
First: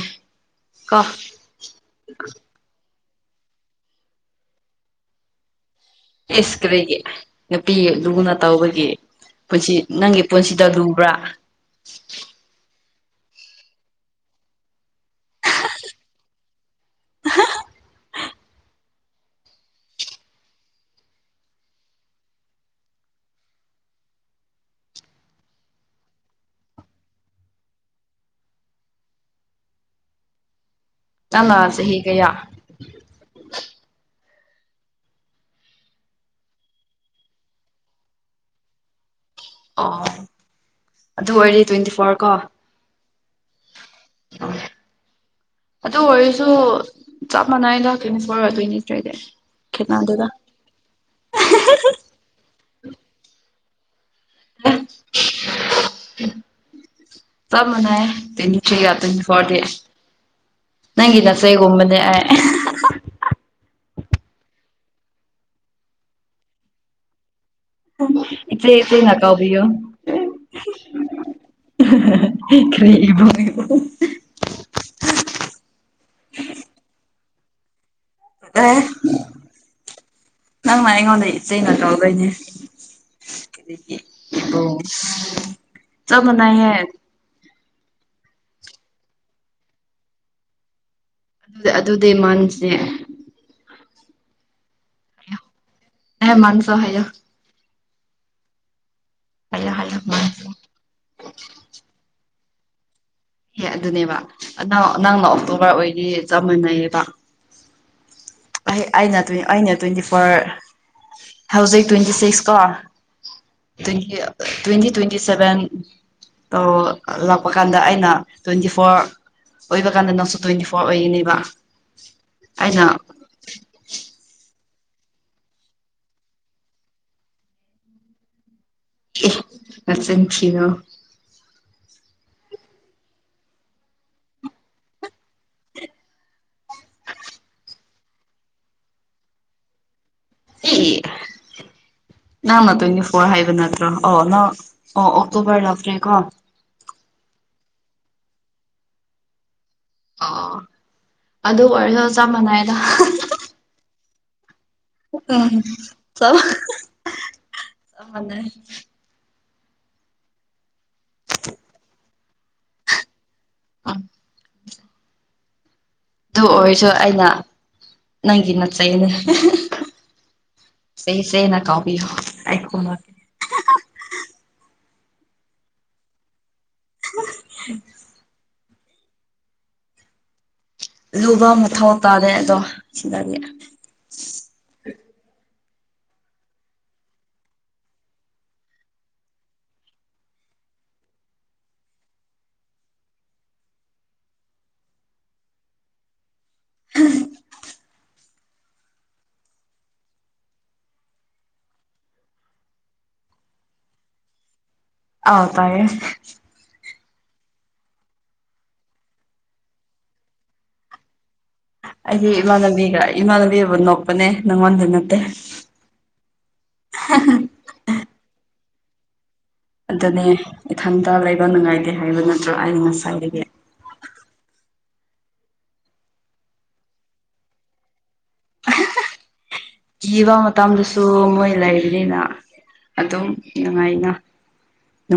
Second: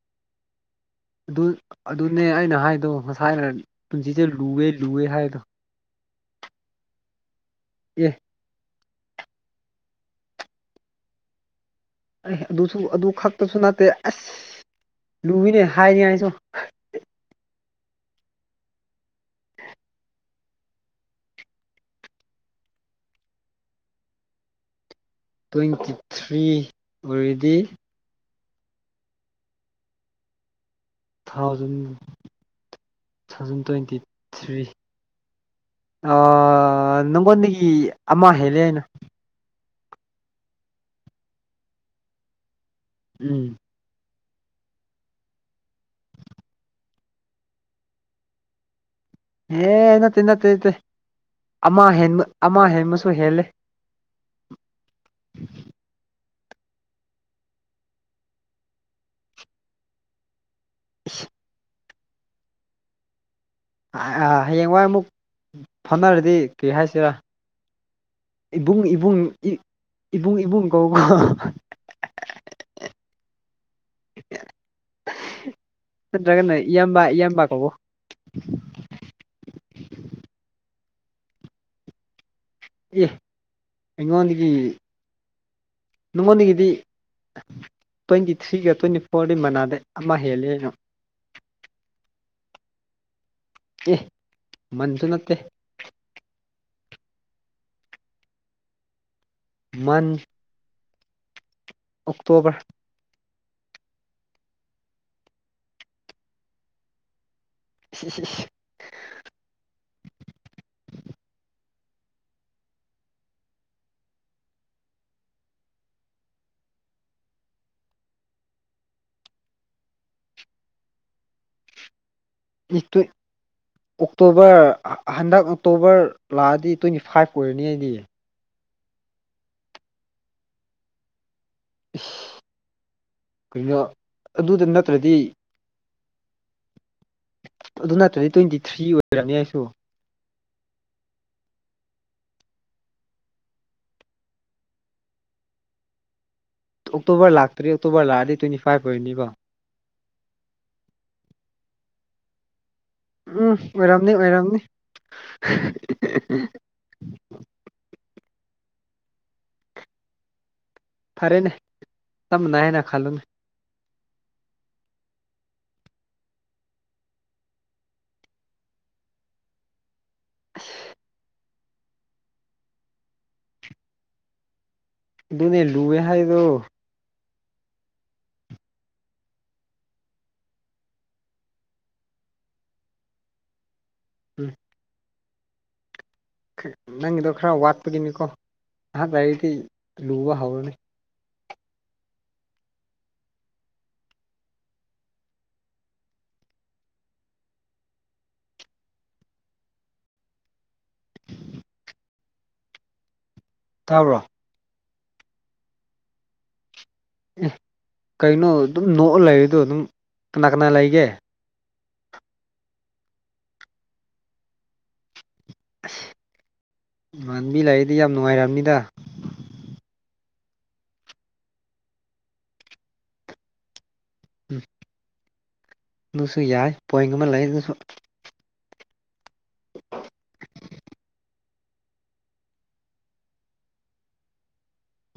ꯀꯣ ꯑꯗꯨ ꯑꯗꯨꯅꯦ ꯑꯩꯅ ꯍꯥꯏꯗꯣ ꯉꯁꯥꯏꯅ ꯄꯨꯟꯁꯤꯁꯦ ꯂꯨꯑꯦ ꯂꯨꯋꯦ ꯍꯥꯏꯗꯣ ꯏꯁ ꯀꯔꯤꯒꯤ ꯅꯨꯄꯤ ꯑꯦ ꯂꯨꯅ ꯇꯧꯕꯒꯤ ꯄꯨꯟꯁꯤ ꯅꯪꯒꯤ ꯄꯨꯟꯁꯤꯗ ꯂꯨꯕ꯭ꯔꯥ ꯑꯦ ꯑꯗꯨꯁꯨ ꯑꯗꯨ ꯈꯛꯇꯁꯨ ꯅꯠꯇꯦ ꯑꯁ ꯂꯨꯏꯅꯦ ꯍꯥꯏꯅꯤ ꯍꯥꯏꯁꯨ ꯍꯥ ꯇ꯭ꯋꯦꯟꯇꯤ ꯊ꯭ꯔꯤ ꯑꯣꯏꯔꯗꯤ ꯅꯪꯅ ꯊꯥꯎꯖꯟ ꯇꯨ ꯆꯍꯤ ꯀꯌꯥ ꯊꯥꯎꯖꯟ ꯇ꯭ꯋꯦꯟꯇꯤ ꯊ꯭ꯔꯤ ꯑ ꯅꯪꯉꯣꯟꯗꯒꯤ ꯑꯃ ꯍꯦꯜꯂꯦ ꯍꯥꯏꯅ ꯑꯣ ꯑꯗꯨ ꯑꯣꯏꯦ ꯇ꯭ꯋꯦꯟꯇꯤ ꯐꯣꯔ ꯀꯣ ꯎꯝ ꯑꯗꯨ ꯑꯣꯏꯔꯁꯨ ꯆꯞ ꯃꯥꯟꯅꯩꯗ ꯀꯩꯝ ꯑꯣꯏꯔꯛꯗꯣꯏꯅꯤ ꯑꯦꯦ ꯅꯠꯇꯦ ꯅꯠꯇꯦ ꯅꯠꯇꯦ ꯑꯃ ꯍꯦꯟꯕ ꯑꯃ ꯍꯦꯟꯕꯁꯨ ꯍꯦꯜꯂꯦ ꯑ ꯇ ꯃꯅ ꯇꯅꯤꯁꯤ ꯌꯥ ꯑꯗꯨ ꯐꯗꯤ ꯅꯪꯒꯤꯤ ꯅꯁꯦ ꯀꯨꯝꯕꯅꯦ ꯍꯌꯦꯡꯋꯥꯏ ꯑꯃꯨꯛ ꯐꯝꯅꯔꯗꯤ ꯀꯤꯏ ꯍꯥꯏꯁꯤꯔꯥ ꯏꯆꯦ ꯏꯕꯨꯡ ꯏꯆꯦꯅ ꯏꯕꯨꯡ ꯀꯧꯕꯤꯌꯨ ꯏꯕꯨꯡ ꯏꯕꯨꯡ ꯀꯒ ꯀ꯭ꯔꯦ ꯐꯉ ꯆꯠꯇ꯭ꯔꯥꯒ ꯏꯌꯥꯝꯕ ꯏꯌꯥꯝꯕ ꯀꯧꯀꯣ ꯅꯪꯅ ꯑꯩꯉꯣꯟꯗ ꯏꯆ ꯅꯠꯇ꯭ꯔꯗꯩꯅꯦ ꯑꯦ ꯑꯩꯉꯣꯟꯗꯒꯤ ꯆꯞ ꯃꯥꯟꯅꯩꯌꯦ ꯅꯅꯨꯡꯅꯤꯒꯗꯤꯗꯤ ꯇ꯭ꯋꯦꯟꯇꯤ ꯊ꯭ꯔꯤꯒ ꯇ꯭ꯋꯦꯟꯇꯤ ꯐꯣꯔꯗ ꯃꯅꯥꯗ ꯑꯃ ꯍꯦꯜꯂꯤꯦ ꯑꯩꯅ ꯑꯗꯨ ꯑꯗꯨꯗꯤ ꯃꯥꯅꯁꯦ ꯑꯦ ꯃꯟꯗꯨ ꯅꯠꯇꯦ ꯍꯦ ꯃꯅꯁ ꯍꯥꯏ ꯑꯃ ꯃꯟ ꯇꯣꯕꯔ ꯑꯦꯦ ꯑꯗꯨꯅꯦꯕ ꯅꯪꯅ ꯑꯣꯛꯇꯣꯕꯔ ꯑꯣꯏꯗꯤ ꯆꯞ ꯃꯅꯩꯌꯦꯕ ꯑꯩ ꯑꯩꯅ ꯇ꯭ ꯑꯩꯅ ꯇ꯭ꯋꯦꯟꯇꯤ ꯐꯣꯔ [unintelligible] ꯍꯧꯖꯤꯛ ꯇ꯭ꯋꯦꯟꯇꯤ ꯁꯤꯛꯁ ꯀꯣ ꯇ꯭ꯋꯦꯟꯇꯤ ꯇ꯭ꯋꯦꯟꯇꯤ ꯇ꯭ꯋꯦꯟꯇꯤ ꯁꯚꯦꯟ ꯇ ꯂꯥꯛꯄ ꯀꯥꯟꯗ ꯑꯩꯅ ꯇ꯭ꯋꯦꯟꯇꯤ ꯐꯣꯔ ꯑꯣꯏꯕ ꯀꯥꯟꯗ ꯅꯪꯁꯨ ꯇ꯭ꯋꯦꯟꯇꯤ ꯐꯣꯔ ꯑꯣꯏꯔꯤꯅꯦꯕ ꯅꯇ ꯑꯣꯀꯛꯇꯣꯕꯔ ꯔ ꯍꯟꯗꯛ ꯑꯣꯛꯇꯣꯕꯔ ꯂꯥꯛꯑꯗꯤ ꯇ꯭ꯋꯦꯟꯇꯤ ꯐꯥꯏꯚ ꯑꯣꯏꯔꯅꯤ ꯑꯩꯗꯤ ꯉꯁꯁꯤꯔꯣ ꯏꯁ ꯀꯅꯣ ꯑꯗꯨꯗ ꯅꯠꯇ꯭ꯔꯗꯤ ꯑꯗꯨ ꯅꯠꯇ꯭ꯔꯗꯤ ꯇ꯭ꯋꯦꯟꯇꯤ ꯊ꯭ꯔꯤ ꯑꯣꯏꯔꯅꯤ ꯑꯩꯁꯨ ꯑꯦ ꯅꯪ ꯅ ꯇ꯭ꯋꯦꯟꯇꯤ ꯐꯣꯔ ꯍꯥꯏꯕ ꯅꯠꯇ꯭ꯔꯣ ꯑꯣ ꯅꯪ ꯑꯣ ꯑꯣꯛꯇꯣꯕꯔ ꯂꯇ꯭ꯔꯦꯀꯣ ꯑꯣꯛꯇꯣꯕꯔ ꯂꯥꯛꯇ꯭ꯔꯤ ꯑꯣꯛꯇꯣꯕꯔ ꯂꯥꯛꯑꯗꯤ ꯇ꯭ꯋꯦꯟꯇꯤ ꯐꯥꯏꯚ ꯑꯣꯏꯅꯤꯕ ꯑꯣ ꯑꯗꯨ ꯑꯣꯏꯔꯁꯨ ꯆꯞ ꯃꯥꯟꯅꯏꯗ ꯎꯝ ꯑꯣꯏꯔꯝꯅꯤ ꯑꯣꯏꯔꯝꯅꯤ ꯎꯝꯅ ꯈꯔꯦꯅꯦ ꯇꯝꯅꯅ ꯈꯂꯨ ꯎꯝ ꯑꯗꯨ ꯑꯣꯏꯔꯁꯨ ꯑꯩꯅ ꯅꯪꯒꯤ ꯅꯠꯆꯩꯅꯦ ꯁ ꯁꯦꯅ ꯀꯥꯎꯕꯤ ꯑꯗꯨꯅꯦ ꯂꯨꯑꯦ ꯍꯥꯏꯗꯣ [unintelligible] ꯂꯨꯕ ꯑꯃꯊꯧ ꯇꯥꯔꯦ ꯑꯗꯣ ꯁꯤꯗꯗꯤ ꯎꯝ ꯅꯪꯒꯤꯗꯣ ꯈꯔ ꯋꯥꯠꯄꯒꯤꯅꯤꯀꯣ ꯑꯍꯥꯛ ꯂꯩꯔꯤꯗꯤ ꯂꯨꯕ ꯍꯧꯔꯅꯤ ꯇꯥꯕ꯭ꯔꯣ ꯍꯥꯎ ꯇꯥꯏꯌꯦꯦ ꯑꯦ ꯀꯩꯅꯣ ꯑꯗꯨꯝ ꯅꯣꯛꯑ ꯂꯩꯔꯤꯗꯣ ꯑꯗꯨꯝ ꯀꯅꯥ ꯀꯅꯥ ꯂꯩꯒꯦ ꯑꯩꯗꯤ ꯏꯃꯥꯟꯅꯕꯤꯒ ꯏꯃꯥꯟꯅꯕꯤꯕꯨ ꯅꯣꯛꯄꯅꯦ ꯅꯪꯉꯣꯟꯗ ꯅꯠꯇꯦ ꯑꯁ ꯃꯥꯟꯕꯤ ꯂꯩꯔꯤꯗꯤ ꯌꯥꯝ ꯅꯨꯡꯉꯥꯏꯔꯑꯝꯅꯤꯗ ꯑꯗꯨꯅꯦ ꯏꯊꯟꯇ ꯂꯩꯕ ꯅꯨꯡꯉꯥꯏꯇꯦ ꯍꯥꯏꯕ ꯅꯠꯇ꯭ꯔꯣ ꯑꯩꯅ ꯉꯁꯥꯏꯗꯒꯤ ꯎꯝ ꯑꯗꯨꯁꯨ ꯌꯥꯏ ꯄꯣꯏꯟ ꯑꯃ ꯂꯩ ꯑꯗꯨꯁꯨ ꯀꯤꯕ ꯃꯇꯝꯗꯁꯨ ꯃꯣꯏ ꯂꯩꯔꯤꯅꯤꯅ ꯑꯗꯨꯝ ꯅꯨꯡꯉꯥꯏꯅ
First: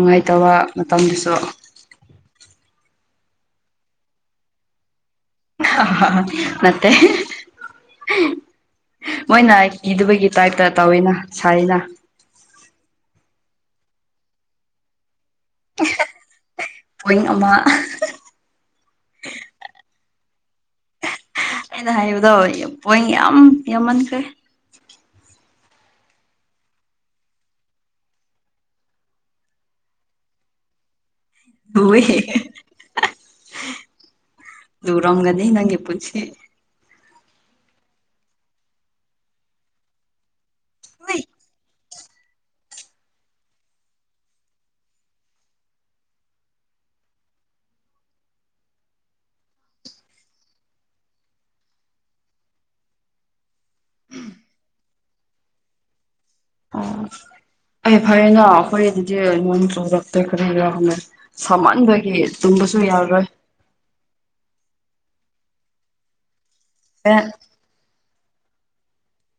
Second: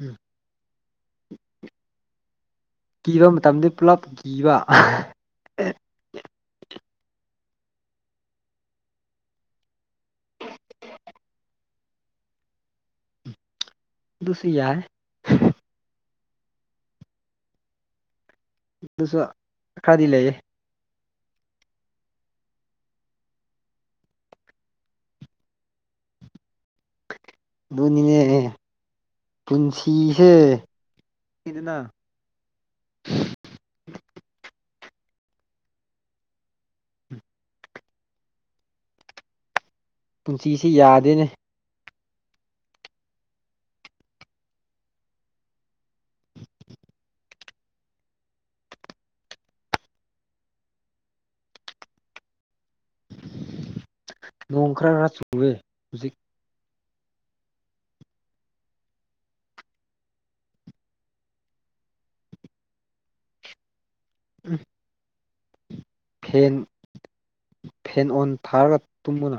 ꯎꯝ ꯃꯇꯝꯗꯨꯁꯨ ꯀꯤꯕ ꯃꯇꯝꯗ ꯄꯨꯂꯞ ꯀꯤꯕ ꯑ ꯃꯦ ꯃꯣꯏꯅ ꯀꯤꯗꯕꯒꯤ ꯇꯥꯏꯞꯇ ꯇꯧꯋꯤꯅ ꯁꯔꯤꯅ ꯁꯔꯤ ꯌꯥꯏ ꯄ ꯑꯃ ꯁꯨ ꯈꯥꯗꯤ ꯂꯩ ꯑꯩꯅ ꯍꯥꯏꯕꯗꯣ ꯄꯣꯏ ꯌꯥꯝ ꯌꯥꯝꯃꯟꯈ꯭ꯔꯦ ꯅꯤ ꯄꯨꯟꯁꯤꯁꯦ ꯈꯪꯗꯦꯗꯅ ꯍꯣꯏ ꯑꯗꯨꯔꯝꯒꯅꯤ ꯅꯪꯒꯤ ꯄꯨꯟꯁꯤ ꯁꯤꯁꯤ ꯍꯨꯏ ꯌꯥꯗꯦꯅꯦ ꯅꯣꯡ ꯈꯔ ꯈꯔ ꯆꯨꯋꯦ ꯍꯧꯖꯤꯛ ꯑ ꯑꯩ ꯐꯔꯌꯦꯅ ꯑꯩꯈꯣꯏ ꯑꯗꯨꯗꯤ ꯅꯣꯡ ꯆꯗꯛꯇ ꯀꯔꯤ ꯌꯥꯅ ꯁꯥꯃꯟꯕꯒꯤ ꯑꯗꯨꯝ ꯁꯨ ꯌꯥꯔꯣꯏ ꯎꯝ ꯍꯦꯟ ꯑ ꯑꯦꯦꯟ ꯑꯣꯟ ꯊꯥꯔꯒ ꯇꯨꯝꯕꯅꯨ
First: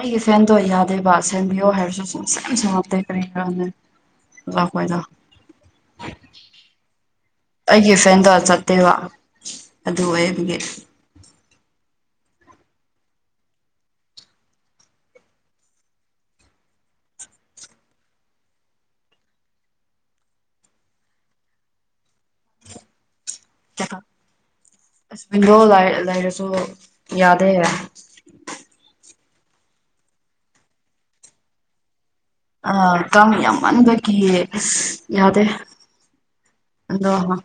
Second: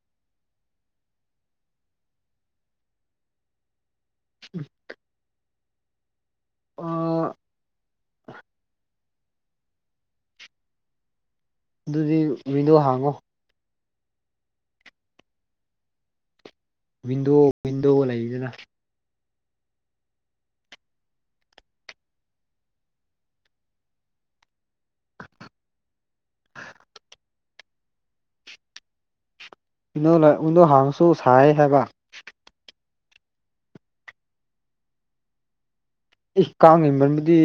ꯑꯩꯒꯤ ꯐꯦꯟꯗꯣ ꯌꯥꯗꯦꯕ ꯁꯦꯝꯕꯤꯌꯣ ꯍꯥꯏꯔꯁꯨ ꯁꯨꯡ ꯁ ꯁꯉꯞꯇꯦ ꯀꯔꯤ ꯀꯔꯥꯅꯦ ꯂ ꯐꯣꯏꯗ ꯑꯥ ꯑꯩꯒꯤ ꯐꯦꯟꯗ ꯆꯠꯇꯦ ꯋꯥ ꯑꯗꯨ ꯑꯣꯏꯗꯒꯤ ꯑꯗꯨꯗꯤ ꯋꯤꯟꯗꯣ ꯍꯥꯡꯉꯣ ꯋꯤꯟꯗꯣ ꯋꯤꯟꯗꯣ ꯂꯩꯗꯅ ꯀ ꯑꯁꯗꯣ ꯂꯥꯏ ꯂꯥꯏꯔꯁꯨ ꯌꯥꯗ ꯍꯥꯏ ꯏꯗ ꯍꯪꯁꯨ ꯁꯥꯏ ꯍꯥꯏꯦꯕ ꯑ ꯀ ꯌꯥꯝꯃꯟꯕꯒꯤꯌꯦ ꯌꯥꯗꯦ ꯏ ꯀꯥꯡꯉꯩ ꯑꯗꯣ ꯃꯔꯝꯕꯨꯗꯤ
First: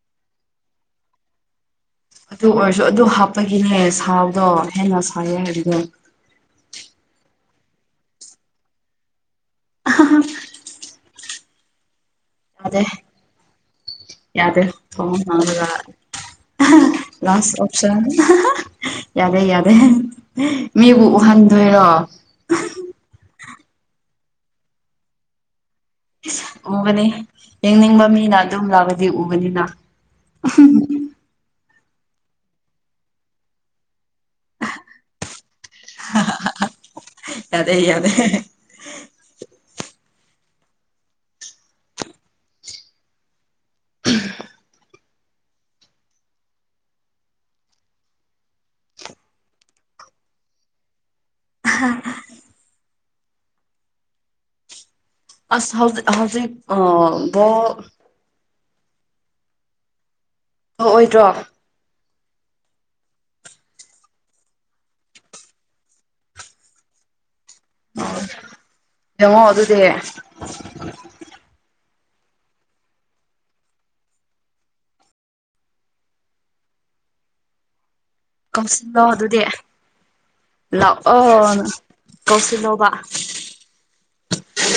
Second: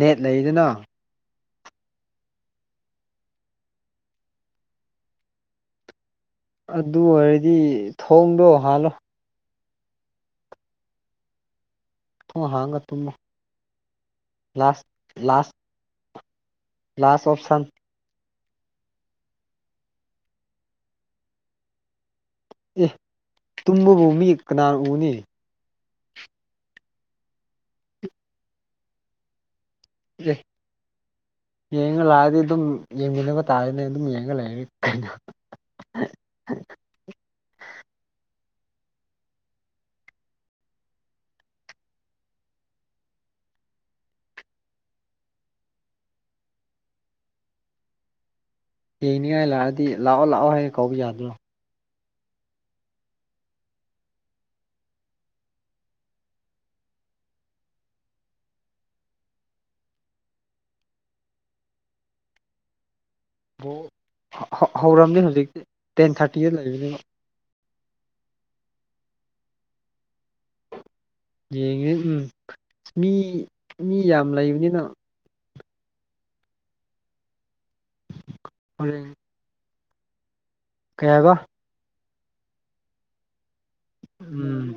ꯅꯦꯠ ꯂꯩꯗꯅ ꯑꯗꯨ ꯑꯣꯏꯔꯁꯨ ꯑꯗꯨ ꯍꯥꯞꯄꯒꯤꯅꯦ ꯁꯥꯕꯗꯣ ꯍꯦꯟꯅ ꯁꯥꯏꯌꯦ ꯍꯥꯏꯕꯅꯦ ꯑꯗꯨ ꯑꯣꯏꯔꯗꯤ ꯊꯣꯡꯗꯣ ꯍꯥꯜꯂꯣ ꯑ ꯊꯣꯡ ꯌꯥꯗꯦ ꯍꯥꯡꯉꯒ ꯇꯨꯝꯃꯣ ꯌꯥꯗꯦ ꯂꯥꯁ ꯂꯥꯁ ꯊꯣꯡꯉꯒ ꯂꯥꯁ ꯑꯣꯞꯁꯟ ꯌꯥꯗꯦ ꯌꯥꯗꯦ ꯃꯤꯕꯨ ꯎꯍꯟꯗꯣꯏꯔꯣ ꯑꯦ ꯇꯨꯝꯃꯕꯨ ꯃꯤ ꯀꯅꯥꯅ ꯎꯅꯤ ꯎꯒꯅꯤ ꯌꯦꯡꯅꯤꯡꯕ ꯃꯤꯅ ꯑꯗꯨꯝ ꯂꯥꯛꯑꯗꯤ ꯎꯒꯅꯤꯅ ꯌꯦꯦ ꯌꯦꯡꯉ ꯂꯥꯛꯑꯗꯤ ꯑꯗꯨꯝ ꯌꯦꯡꯃꯤꯟꯅꯕ ꯇꯥꯔꯅꯦ ꯑꯗꯨꯝ ꯌꯦꯡꯉ ꯂꯩꯔꯒꯦ ꯀꯩꯅꯣ ꯌꯥꯗꯦ ꯌꯥꯗꯦ ꯍꯡꯅꯤꯡꯉꯥꯏ ꯂꯥꯛꯑꯗꯤ ꯂꯥꯛꯑꯣ ꯂꯥꯛꯑꯣ ꯍꯌꯦꯡ ꯀꯧꯕ ꯌꯥꯗ꯭ꯔꯣ ꯑꯁ ꯍꯧꯖꯤꯛ ꯍꯧꯖꯤꯛ ꯑ ꯣ ꯍ ꯑꯣꯏꯗ꯭ꯔꯣ ꯑꯣ ꯍꯧꯔꯝꯅꯤ ꯍꯧꯖꯤꯛꯇꯤ ꯇꯦꯟ ꯊꯥꯔꯇꯤꯗ ꯂꯩꯕꯅꯦꯅ ꯑꯣ ꯌꯦꯡꯉꯣ ꯑꯗꯨꯗꯤ ꯌꯦꯡꯉꯦ ꯎꯝ ꯑ ꯃꯤ ꯃꯤ ꯌꯥꯝ ꯂꯩꯕꯅꯤꯅ ꯀꯧꯁꯤꯜꯂꯣ ꯍꯣꯔꯦꯟ ꯑꯗꯨꯗꯤ ꯀꯩ ꯍꯥꯏꯕ ꯂꯥꯛꯑꯣ ꯑ ꯀꯧꯁꯤꯜꯂꯣꯧꯕ ꯎꯝ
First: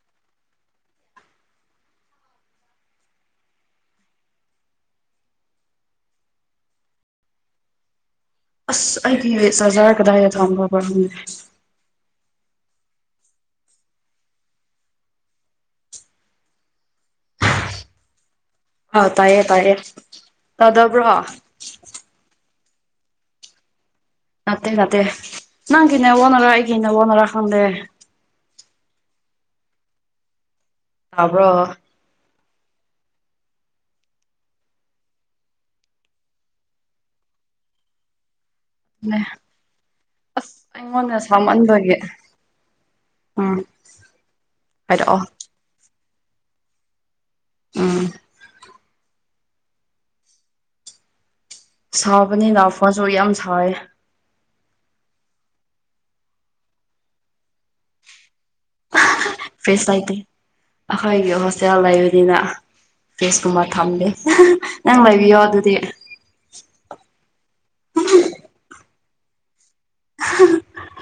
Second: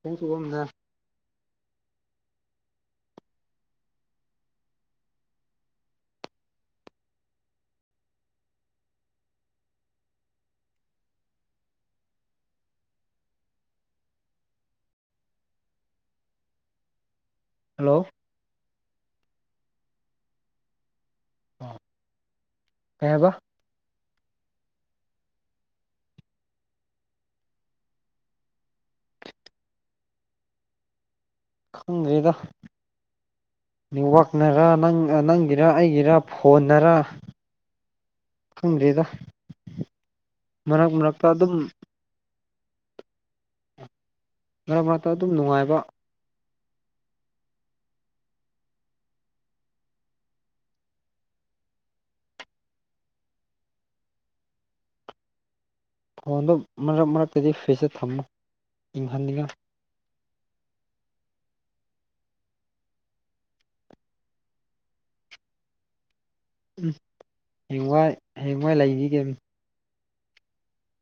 ꯊꯝꯗ ꯑꯁ ꯑꯩꯒꯤ ꯆꯖꯥꯔ ꯀꯗꯥꯏꯗ ꯊ ꯕꯪꯦ ꯍꯜꯂꯣ ꯍꯥꯎ ꯇꯥꯏꯌꯦ ꯇꯌꯦꯌꯦ ꯑꯗꯕ꯭ꯔꯣ ꯀꯕ ꯅꯠꯇꯦ ꯅꯠꯇꯦ ꯅꯪꯒꯅꯦ ꯑꯣꯅꯔ ꯑꯩꯒꯤꯟꯅ ꯍꯅꯔ ꯀꯗꯦ ꯇꯥꯕ꯭ꯔꯣ ꯈꯪꯒꯩꯗ [unintelligible] ꯅꯋꯥꯛꯅꯔ ꯅ ꯅꯪꯒꯤꯔ ꯑꯩꯒꯤꯔ ꯐꯣꯟꯅꯔ ꯈꯪꯗ꯭ꯔꯦꯗ ꯑꯁ ꯃꯔꯛ ꯑꯩꯉꯣꯟꯗ ꯃꯔꯛꯇ ꯑꯗꯨꯝ ꯁꯥꯃꯟꯕꯒꯤ ꯑ ꯃꯔꯔ ꯃꯔꯛꯇ ꯑꯗꯨꯝ ꯅꯨꯡꯉꯥꯏꯕ ꯎꯝ ꯁꯥꯎꯕꯅꯤꯅ ꯐꯣꯟꯁꯨ ꯌꯥꯝ ꯁꯥꯎꯋꯦ ꯐꯣꯟꯗꯨꯣ ꯃꯔꯛ ꯃꯔꯛꯇꯗꯤ ꯐꯤꯆꯔ ꯊꯝꯃꯨ ꯏꯪꯍꯟꯅꯤꯡꯉꯥꯏ ꯐꯦꯁ ꯂꯩꯇꯦ ꯑꯩꯈꯣꯏꯒꯤ ꯍꯣꯁꯇꯦꯜ ꯂꯩꯕꯅꯤꯅ ꯀꯦꯁꯀꯨꯃꯥꯔ ꯊꯝꯂꯦ ꯅꯪ ꯂꯩꯕꯤꯌꯣ ꯑꯗꯨꯗꯤ ꯎꯝ ꯍꯦꯡꯋꯥꯏ ꯍꯌꯦꯡꯋꯥꯏ ꯂꯩꯈꯤꯒꯦ [unintelligible]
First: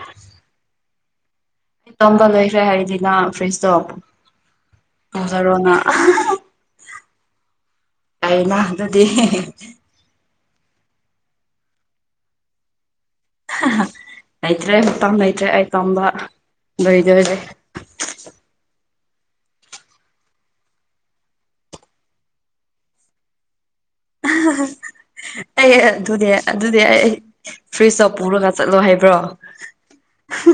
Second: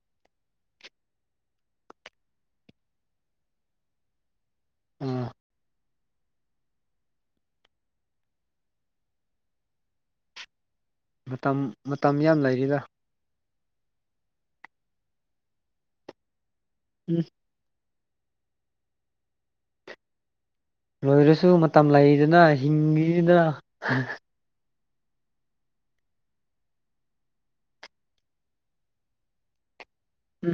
ꯑꯩ ꯇꯝꯕ ꯂꯩꯣꯏꯈ꯭ꯔꯦ ꯍꯥꯏꯔꯤꯗꯤꯅ ꯐ꯭ꯔꯤꯖꯇꯣ ꯑꯥ ꯇꯧꯖꯔꯣꯅ ꯑꯩꯅ ꯑꯗꯨꯗꯤ ꯃꯇꯝ ꯃꯇꯝ ꯌꯥꯝ ꯂꯩꯔꯤꯗ ꯅꯣꯏꯇ꯭ꯔꯦ ꯍꯠꯇꯝꯕ ꯅꯣꯏꯇꯦ ꯑ ꯇꯝꯕ ꯎꯝ ꯣꯏꯗꯣꯏꯦ [inaudible] ꯂꯣꯏꯔꯁꯨ ꯃꯇꯝ ꯂꯩꯗꯅ ꯍꯤꯡꯉꯤꯁꯤꯅ ꯑꯩ ꯑꯗꯨꯗꯤ ꯑꯗꯨꯗꯤ ꯑꯩ ꯐ꯭ꯔꯤꯖꯇ ꯄꯨꯔꯒ ꯆꯠꯂꯣ ꯍꯥꯏꯕ꯭ꯔꯣ ꯎꯝ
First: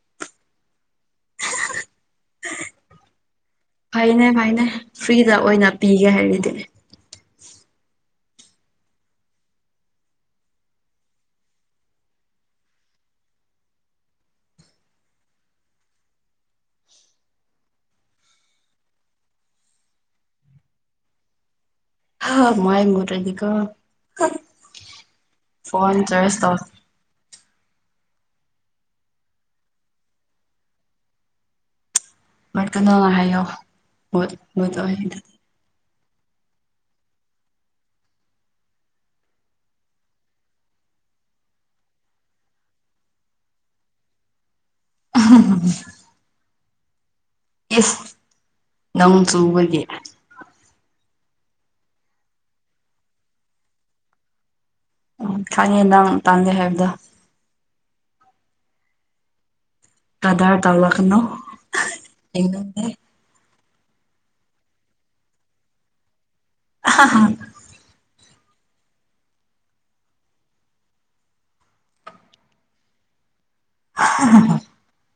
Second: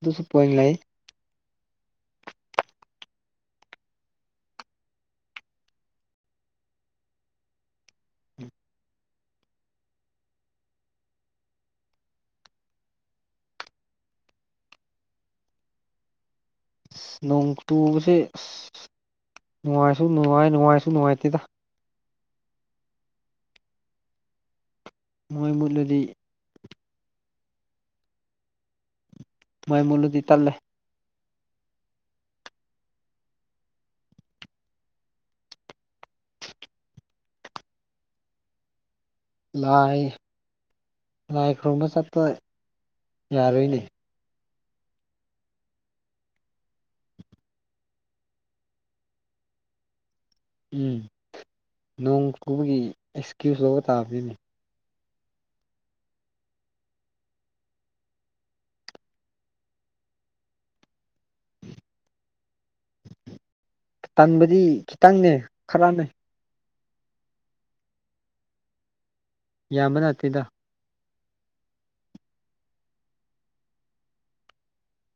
ꯑꯗꯨꯁꯨ ꯄꯅꯤꯡ ꯂꯩ ꯐꯩꯅꯦ ꯐꯩꯅꯦ ꯐ꯭ꯔꯤꯗ ꯑꯣꯏꯅ ꯄꯤꯒꯦ ꯍꯥꯏꯔꯗꯤ ꯅꯣꯡ ꯇꯨꯁꯦ ꯅꯨꯡꯉꯥꯏꯁꯨ ꯅꯨꯡꯉꯥꯏ ꯅꯨꯡꯉꯥꯏꯁꯨ ꯅꯨꯡꯉꯥꯏꯇꯦꯗ ꯍ ꯃꯥꯏ ꯃꯔꯦꯗꯤꯀ ꯃꯩ ꯐꯣꯟꯣꯟ ꯃꯨꯠꯂꯗꯤ ꯆꯁ ꯇ ꯃꯥꯏ ꯃꯂꯗꯤ ꯇꯔꯂꯦ ꯃꯔꯀꯅꯣꯅ ꯍꯥꯏꯌꯣꯠ ꯑꯣꯏ ꯂꯥꯏ ꯂꯥꯏ ꯈꯨꯔꯨꯝꯕ ꯆꯠꯄ ꯌꯥꯔꯣꯏꯅꯦ ꯎꯝ ꯏꯁꯁ ꯅꯪ ꯆꯨꯕꯒꯦ ꯎꯝ ꯅꯣꯡ ꯆꯨꯕꯒꯤ ꯑꯦꯛꯁꯀ꯭ꯌꯨꯁ ꯂꯒ ꯇꯥ ꯄꯅꯤ ꯎ ꯈꯥꯏꯉꯦ ꯅꯪ ꯇꯥꯟꯒꯦ ꯍꯥꯏꯕꯗ ꯀꯗꯥꯔ ꯇꯅꯣ ꯇꯟꯕꯗꯤ ꯈꯤꯇꯪꯅꯦ ꯈꯔꯅꯦ ꯑ ꯌꯥꯕ ꯅꯥꯇꯩꯦꯗ [unintelligible]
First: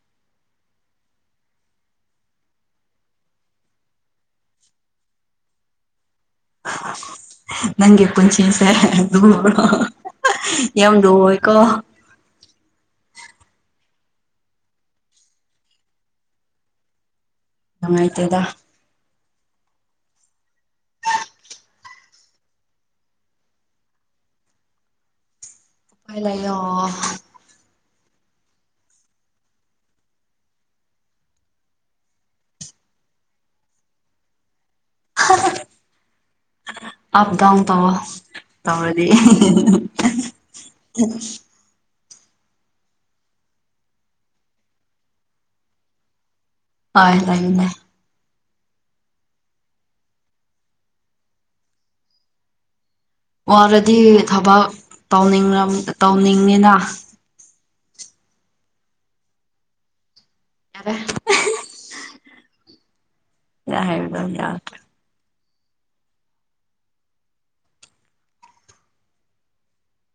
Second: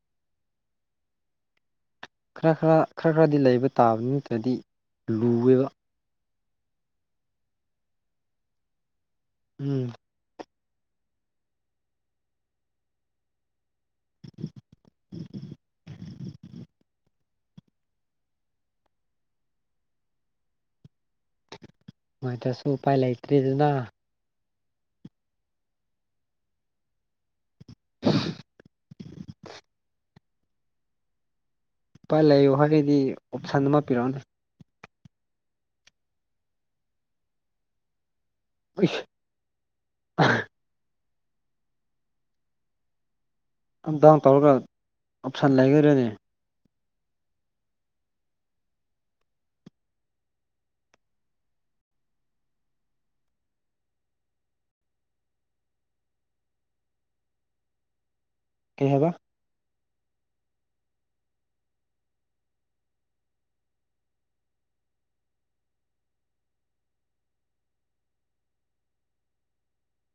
ꯈꯔ ꯈꯔ ꯈꯔ ꯈꯔꯗꯤ ꯂꯩꯕ ꯇꯥꯕ ꯅꯠꯇ꯭ꯔꯗꯤ ꯂꯨꯋꯦꯕ ꯅꯪ ꯈꯨꯆꯦ ꯁꯔꯣ ꯎꯝ ꯌꯥꯝ ꯂꯣ ꯑꯣꯏ ꯀꯣ ꯉꯉꯥꯏꯇꯦꯗ ꯃꯁꯨ ꯎ ꯄꯥꯏ ꯂꯩ ꯑꯩꯇꯔꯤ ꯑꯗꯨꯅꯥ ꯎꯄꯥꯏ ꯂꯩꯣ ꯏꯄꯥꯥꯏ ꯂꯩꯌꯨ ꯍꯥꯏꯔꯒꯩꯗꯤ ꯑꯣꯞꯁꯟ ꯑꯃ ꯄꯤꯔꯛꯑꯣꯅꯦ ꯑꯞꯗꯥꯎꯟ ꯇ ꯋꯥ ꯇꯥꯗꯤꯦ ꯑꯞ ꯗꯥꯎꯟ ꯇꯧꯔꯒ ꯑꯣꯞꯁꯟ ꯂꯩꯈꯔꯅꯤ ꯑ ꯂꯩ ꯂꯩ ꯋꯥꯔꯗꯤ ꯊꯕꯛ ꯇꯅꯤꯡ ꯇꯧꯅꯤꯡꯉꯤꯅ ꯀꯩꯍꯕ ꯌꯥꯔꯦ ꯌꯥꯍꯦꯒ ꯌꯥ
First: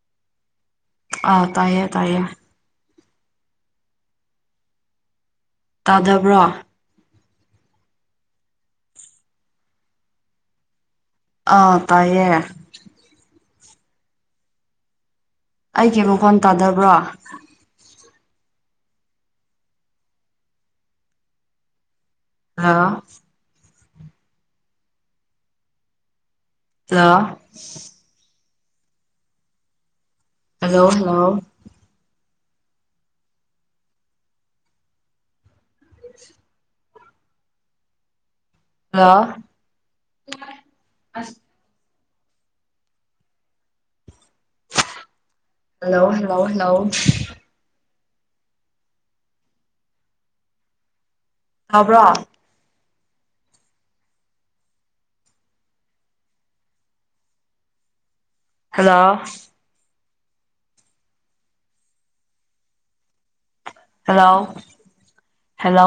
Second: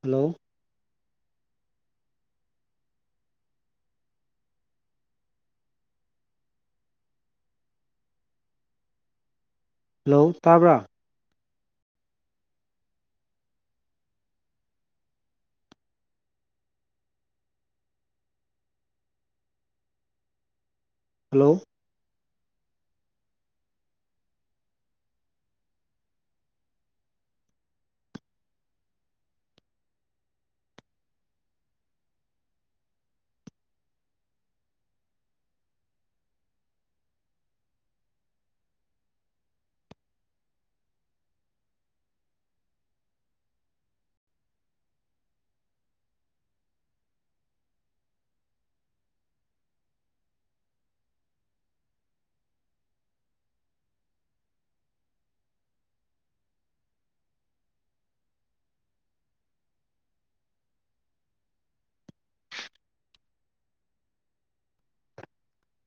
ꯍꯜꯂꯣ ꯑꯥ ꯇꯥꯏꯌꯦꯦ ꯇꯥꯏꯌꯦꯦ ꯇꯥꯗꯕ꯭ꯔꯣ ꯍꯜꯂꯣ ꯇꯥꯕ꯭ꯔꯥ ꯑꯥ ꯇꯥꯏꯌꯦ ꯑꯩꯒꯤꯦꯕꯨꯣ ꯐꯣꯟ ꯇꯥꯗꯕ꯭ꯔꯣ ꯍꯜꯂꯣ ꯑ ꯑ hello hello [unintelligible] hello hello hello hello ꯈꯕ꯭ꯔꯣ ꯍꯜꯂꯣ ꯍꯦꯜꯂꯣ ꯍꯦꯜꯂꯣ